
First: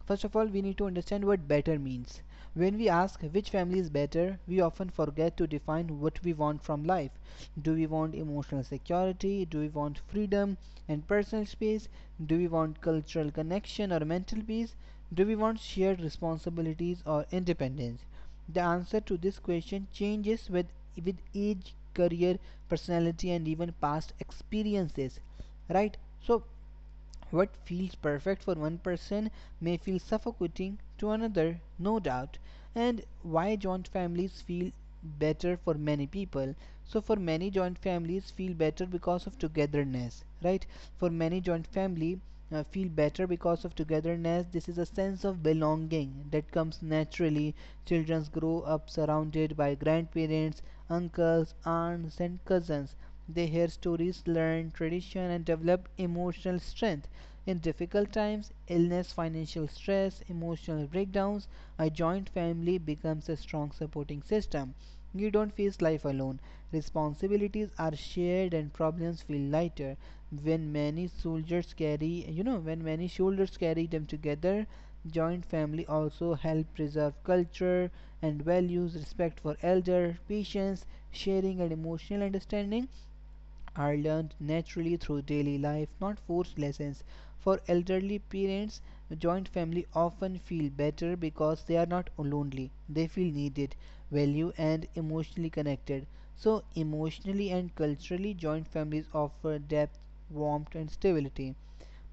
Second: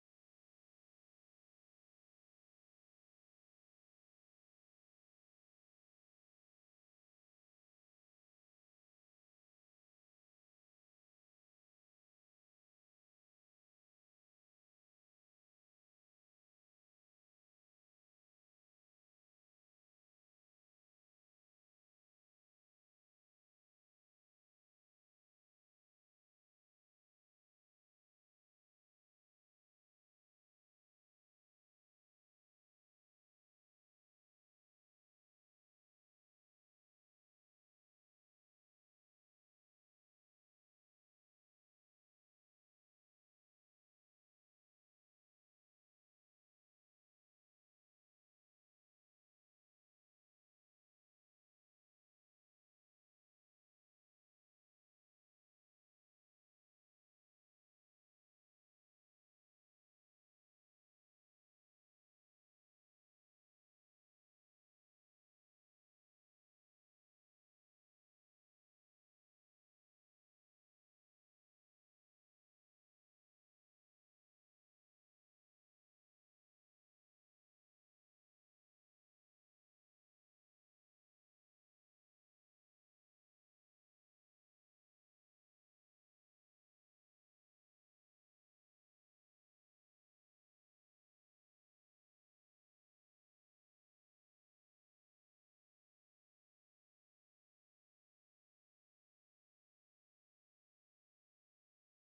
A: First of all, we need to understand what better means. When we ask which family is better, we often forget to define what we want from life. Do we want emotional security? Do we want freedom and personal space? Do we want cultural connection or mental peace? Do we want shared responsibilities or independence? The answer to this question changes with, with age, career, personality, and even past experiences. Right? So, what feels perfect for one person may feel suffocating to another, no doubt. And why joint families feel better for many people? So, for many, joint families feel better because of togetherness, right? For many, joint family uh, feel better because of togetherness. This is a sense of belonging that comes naturally. Children grow up surrounded by grandparents, uncles, aunts, and cousins. They hear stories, learn tradition, and develop emotional strength. In difficult times, illness, financial stress, emotional breakdowns, a joint family becomes a strong supporting system. You don't face life alone. Responsibilities are shared and problems feel lighter. When many soldiers carry, you know, when many shoulders carry them together, joint family also help preserve culture and values. Respect for elder, patience, sharing and emotional understanding are learned naturally through daily life, not forced lessons. For elderly parents, joint family often feel better because they are not lonely. They feel needed, valued, and emotionally connected. So, emotionally and culturally, joint families offer depth, warmth, and stability.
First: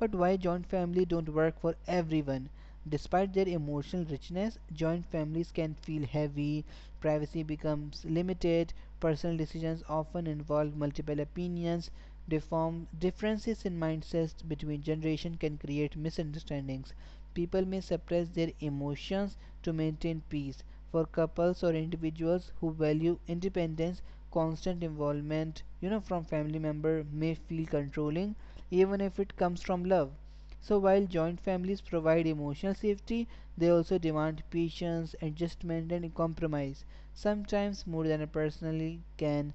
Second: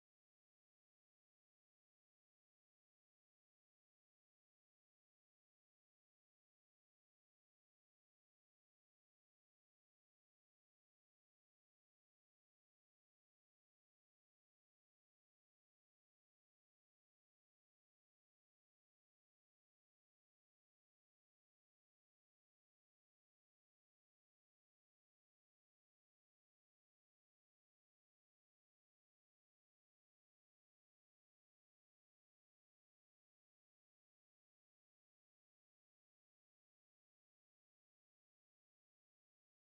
A: But why joint family don't work for everyone? Despite their emotional richness, joint families can feel heavy, privacy becomes limited, personal decisions often involve multiple opinions. Deform differences in mindsets between generations can create misunderstandings. People may suppress their emotions to maintain peace. For couples or individuals who value independence, constant involvement, you know, from family member may feel controlling even if it comes from love. So, while joint families provide emotional safety, they also demand patience, adjustment, and compromise, sometimes more than a personally can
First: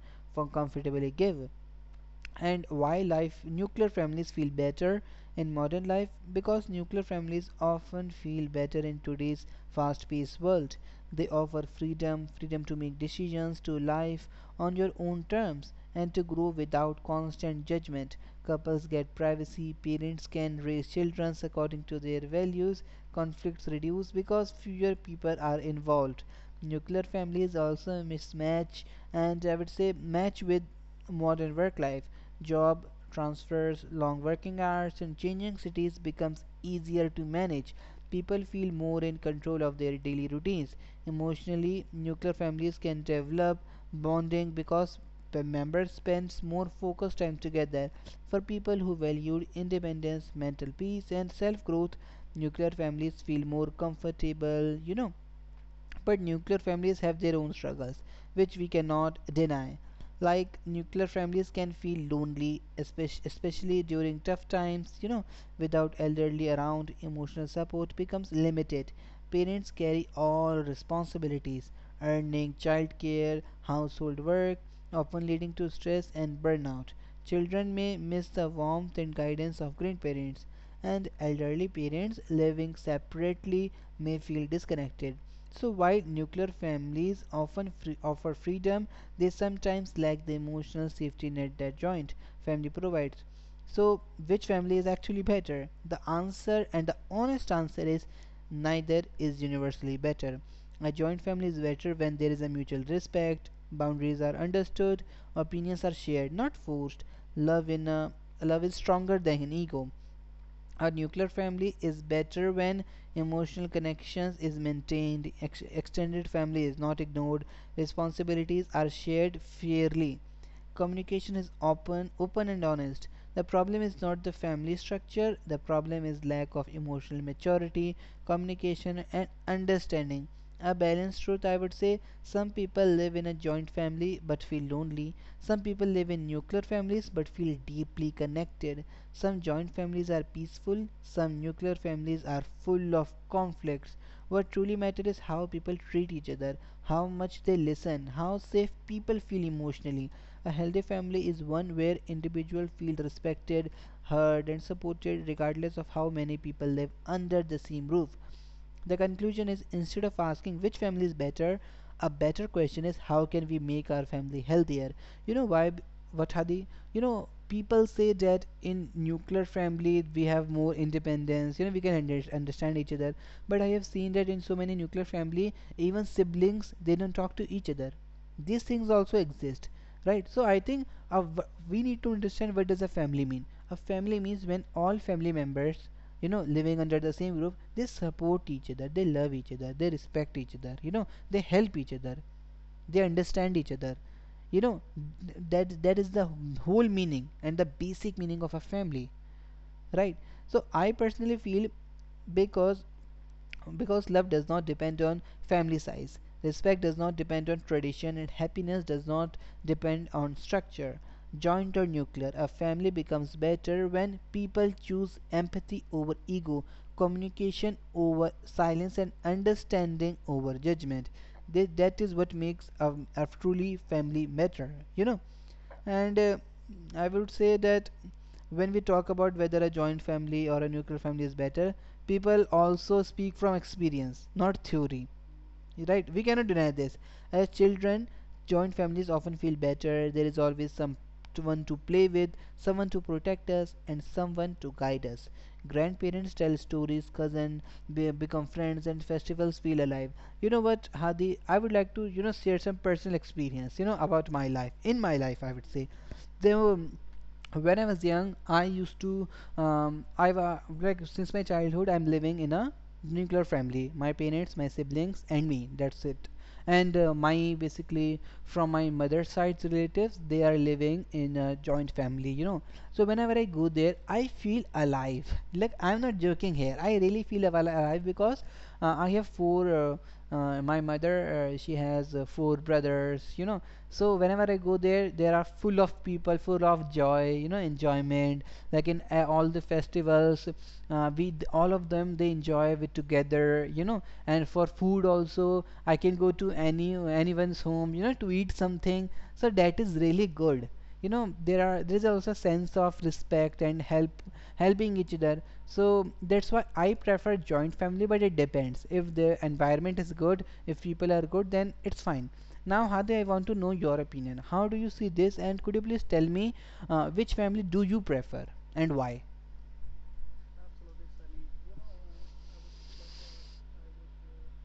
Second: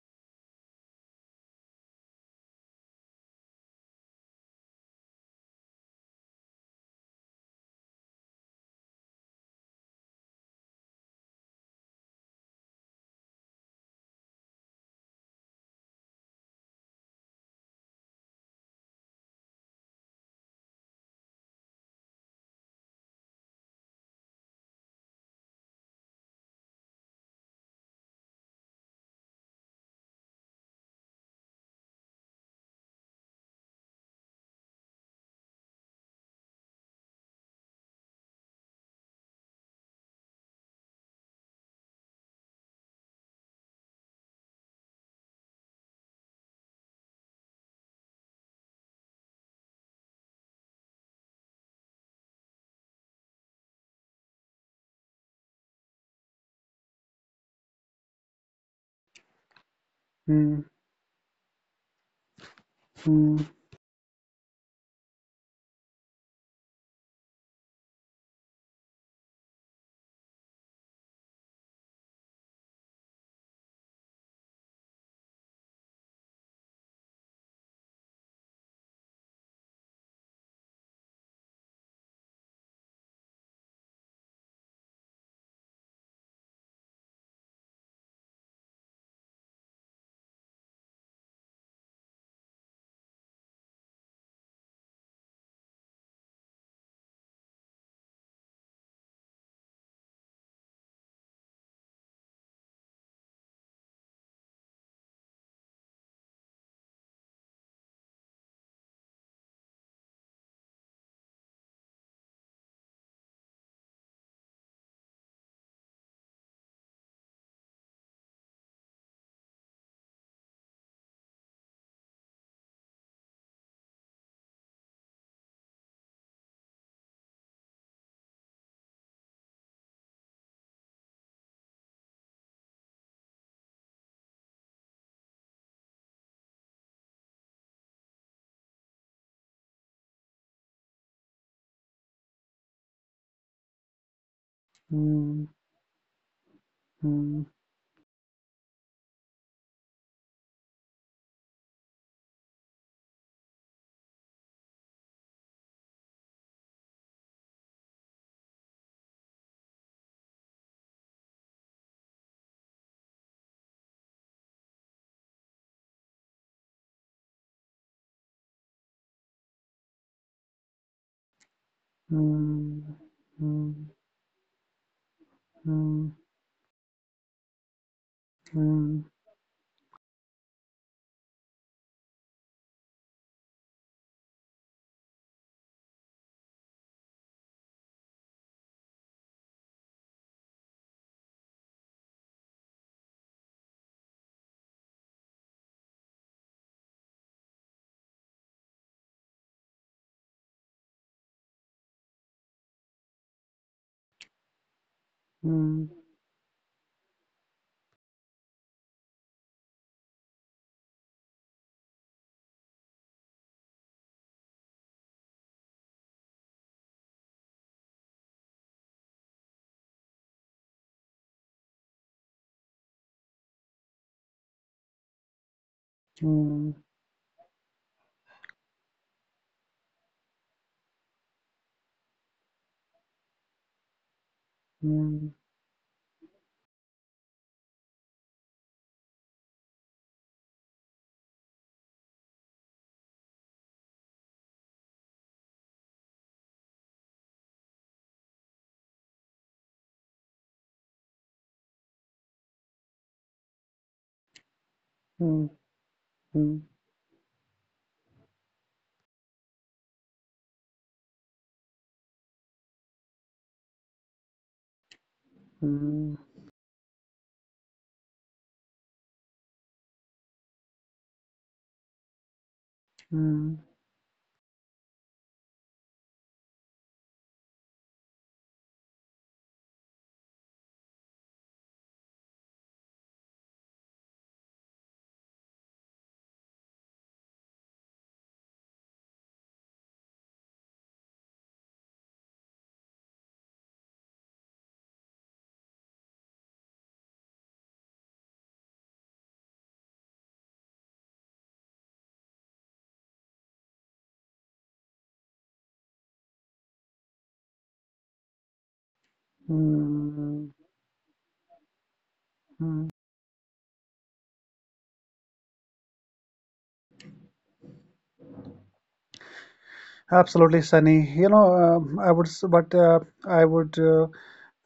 A: comfortably give. And why life nuclear families feel better in modern life: because nuclear families often feel better in today's fast-paced world. They offer freedom freedom to make decisions, to life on your own terms, and to grow without constant judgment. Couples get privacy, parents can raise children according to their values, conflicts reduce because fewer people are involved. Nuclear families also mismatch, and I would say match with modern work life. Job transfers, long working hours, and changing cities becomes easier to manage. People feel more in control of their daily routines. Emotionally, nuclear families can develop bonding because the members spend more focused time together. For people who value independence, mental peace, and self growth, nuclear families feel more comfortable, you know. But nuclear families have their own struggles, which we cannot deny. Like
B: Hmm,
A: nuclear families can feel lonely, espe
B: hmm,
A: especially during tough times, you know, without elderly around, emotional support becomes limited. Parents carry all responsibilities, earning childcare, household work, often leading to stress and burnout. Children may miss the warmth and guidance of grandparents, and elderly parents living separately may feel disconnected. So while nuclear families often free- offer freedom, they sometimes lack the emotional safety net that joint family provides. So which family is actually better? The answer and the honest answer is neither is universally better. A joint family is better when there is a mutual respect, boundaries are understood, opinions are shared, not forced. Love in a love is stronger than ego. A nuclear family is better when emotional connections is maintained, ex- extended family is not ignored, responsibilities are shared fairly, communication is open open and honest. The problem is not the family structure, the problem is lack of emotional maturity, communication and understanding. A balanced truth, I would say: some people live in a joint family but feel lonely, some people live in nuclear families but feel deeply connected. Some joint families are peaceful, some nuclear families are full of conflicts. What truly matters is how
B: hmm,
A: people treat each other, how much
B: hmm,
A: they listen, how safe people feel emotionally. A healthy family is one where individuals feel respected, heard, and supported regardless of how many people live under the same roof. The conclusion is: instead of asking which family is better, a better question is how can we make our family healthier? You know why, b- what, Hadi? You know, people say that in nuclear family we have more independence, you know, we can under- understand
B: hmm,
A: each other. But I
B: hmm,
A: have seen that in so many nuclear family, even
B: hmm,
A: siblings, they don't talk to each other. These things
B: hmm,
A: also exist, right? So I think uh, w- we need to understand what does a family mean. A family means when all family members, you know living under the same roof, they support each other, they love each other, they respect each other, you know they help each other, they understand each other you know that that is the whole meaning and the basic meaning of a family, right? So I personally feel, because because love does not depend on family
B: hmm.
A: size, respect does not depend on tradition, and happiness does not depend on structure. Joint or nuclear, a family becomes better when people choose empathy over ego, communication over silence, and understanding over judgment. they, that is what makes a, a truly family matter you know And uh,
B: Mm,
A: I would say that when we talk about whether a joint family or a nuclear family is better, people also speak from experience, not theory,
B: mm,
A: right? We cannot deny this. As children, joint families often feel better. There is always someone to play with, someone to protect us, and someone to guide us. Grandparents tell stories, cousins be- become friends, and festivals feel alive. You know what, Hadi, I would like to, you know share some personal experience, you know about my life. In my life,
B: mm,
A: I would say
B: mm,
A: there were, when I was young, I used to, um, I was like, since my childhood I'm living in a nuclear family. My parents, my siblings, and me. That's
B: mm,
A: it. And uh, my basically, from my mother's side's relatives, they are living in a joint family. You know, so whenever I
B: mm,
A: go there, I feel alive. Like I'm not joking here. I really feel al- alive because uh, I have four. Uh, uh, my mother, uh, she has uh, four brothers. You know, so whenever I go there, there are full of people, full of joy you know enjoyment. Like in uh, all the festivals, uh, we all of them, they enjoy with together, you know and for food also, I can go to any anyone's home you know to eat something. So that is really good you know there are there is also a sense of respect and help helping each other. So that's why I prefer joint family, but it depends. If the environment is good,
B: mm,
A: if people are good, then it's fine. Now,
B: mm.
A: Hadi, I want to know your opinion. How do you see this, and could you please tell me uh, which family do you prefer and why?
B: Absolutely, Sunny. You know, um, I would, s- but uh, I would uh,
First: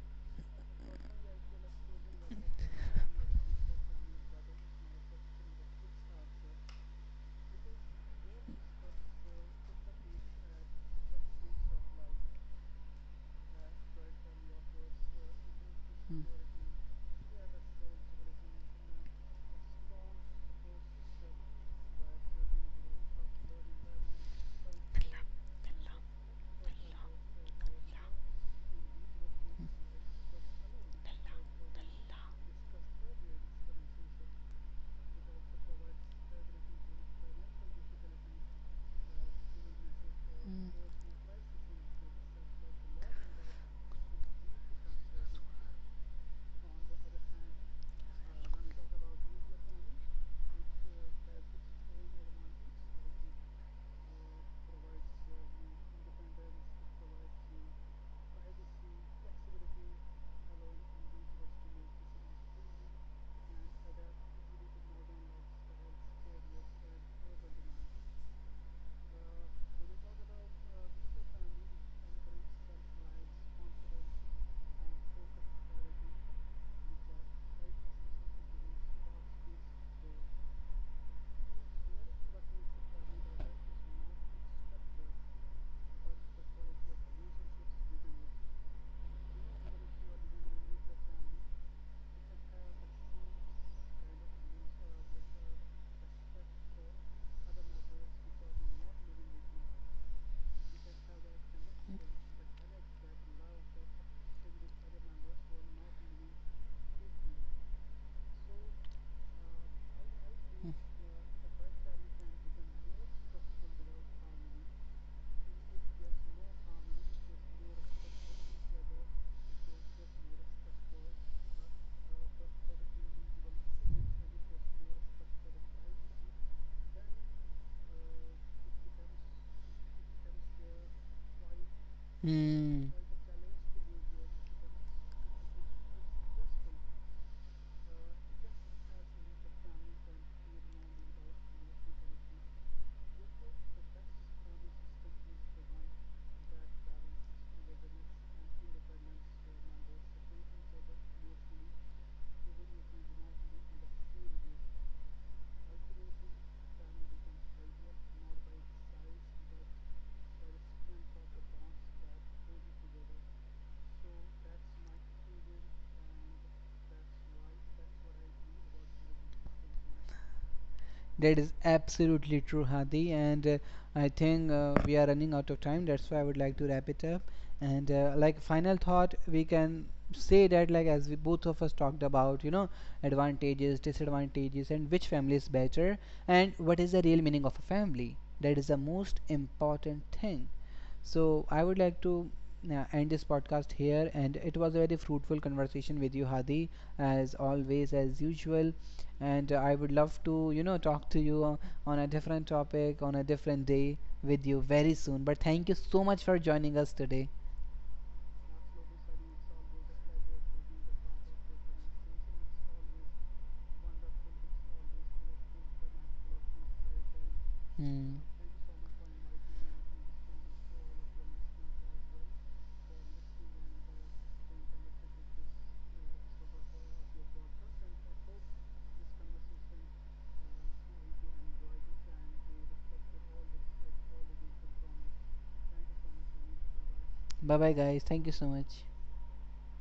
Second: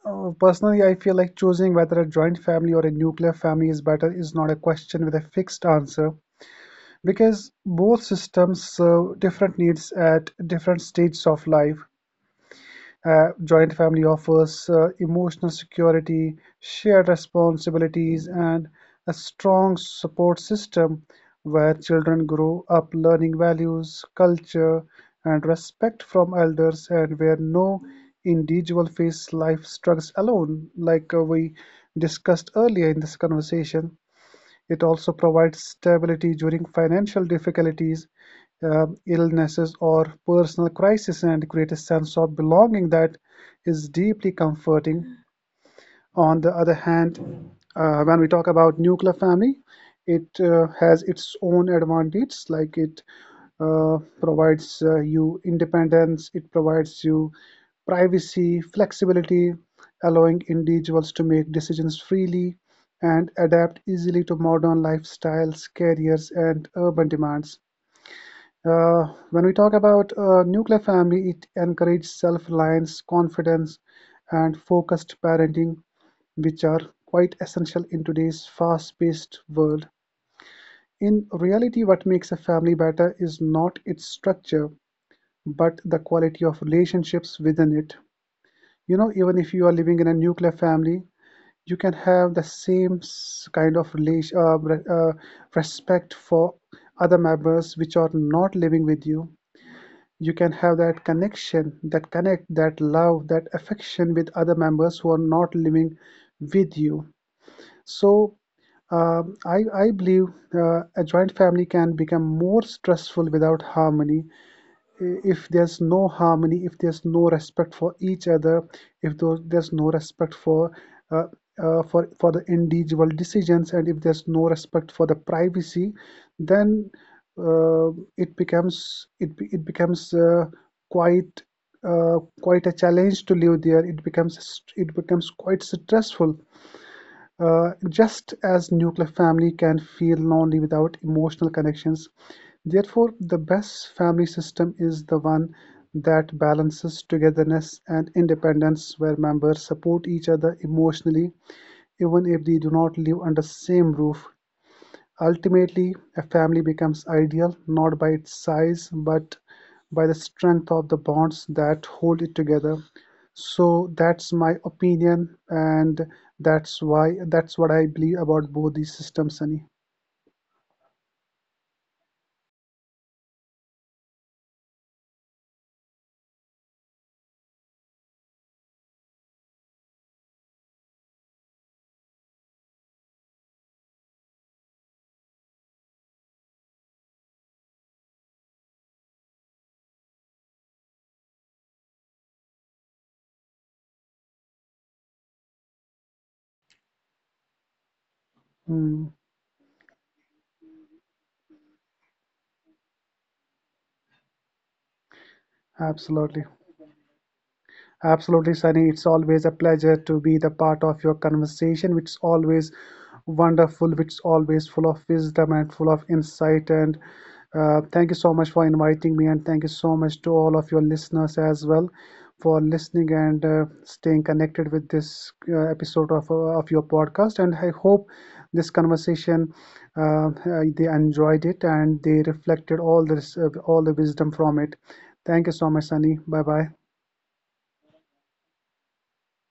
B: uh, personally, I feel like choosing whether a joint family or a nuclear family is better is not a question with a fixed answer, because both systems serve different needs at different stages of life. Uh, joint family offers uh, emotional
A: Mm,
B: security, shared responsibilities, and a strong support system where children grow up learning values, culture, and respect from elders, and where no individual face life struggles alone, like uh, we discussed earlier in this conversation. It also provides stability during financial difficulties, um, illnesses, or personal crisis, and creates a sense of belonging that is deeply comforting. On the other hand, uh, when we talk about nuclear family, it uh, has its own advantages, like it uh, provides uh, you independence, it provides you privacy, flexibility, allowing individuals to make decisions freely and adapt easily to modern lifestyles, careers, and urban demands. Uh, when we talk about a nuclear family, it encourages self-reliance, confidence, and focused parenting, which are quite essential in today's fast-paced world. In reality, what makes a family better is not its structure, but the quality of relationships within it. You know, even if you are living in a nuclear family, you can have the same s- kind of relation, uh, re- uh, respect for other members which are not living with you. You can have that connection, that connect, that love, that affection with other members who are not living with you. So um, I, I believe
A: mm.
B: uh, a joint family can become more stressful without harmony. If there's no harmony, if there's no respect for each other, if there's no respect for uh, uh, for for the individual decisions, and if there's no respect for the privacy, then uh, it becomes it it becomes uh, quite uh, quite a
A: Hmm.
B: challenge to live there. It becomes it becomes quite stressful, uh, just as nuclear family can feel lonely without emotional connections. Therefore, the best family system is the one that balances togetherness and independence, where members support each other emotionally even if they do not live under the same roof. Ultimately, a family becomes ideal not by its size but by the strength of the bonds that hold it together. So that's my opinion, and that's why that's what I believe about both these systems, Sunny.
A: That is absolutely true, Hadi. And uh, I think uh, we are running out of time. That's why I would like to wrap it up. And uh, like final thought, we can say that, like as we both of us talked about, you know, advantages, disadvantages, and which family is better, and what is the real meaning of a family. That is the most important thing. So I would like to uh, end this podcast here, and it was a very fruitful conversation with you, Hadi, as always, as usual.
B: Mm,
A: And uh, I would love to, you know, talk to you on, on a different topic on a different day with you very soon. But thank you so much for
B: absolutely.
A: joining us today.
B: Absolutely, Sunny. It's always a pleasure to be the part of your conversation, which is always wonderful, which is always full of wisdom and full of insight. And uh, thank
A: Mm.
B: you so much for inviting me, and thank you so much to all of your listeners as well for listening and uh, staying connected with this uh, episode of uh, of your podcast. And I hope this conversation uh, uh, they enjoyed it and they reflected all this uh, all the wisdom from it. Thank you so much, Sunny. Bye bye.
A: Bye bye, guys. Thank you so much.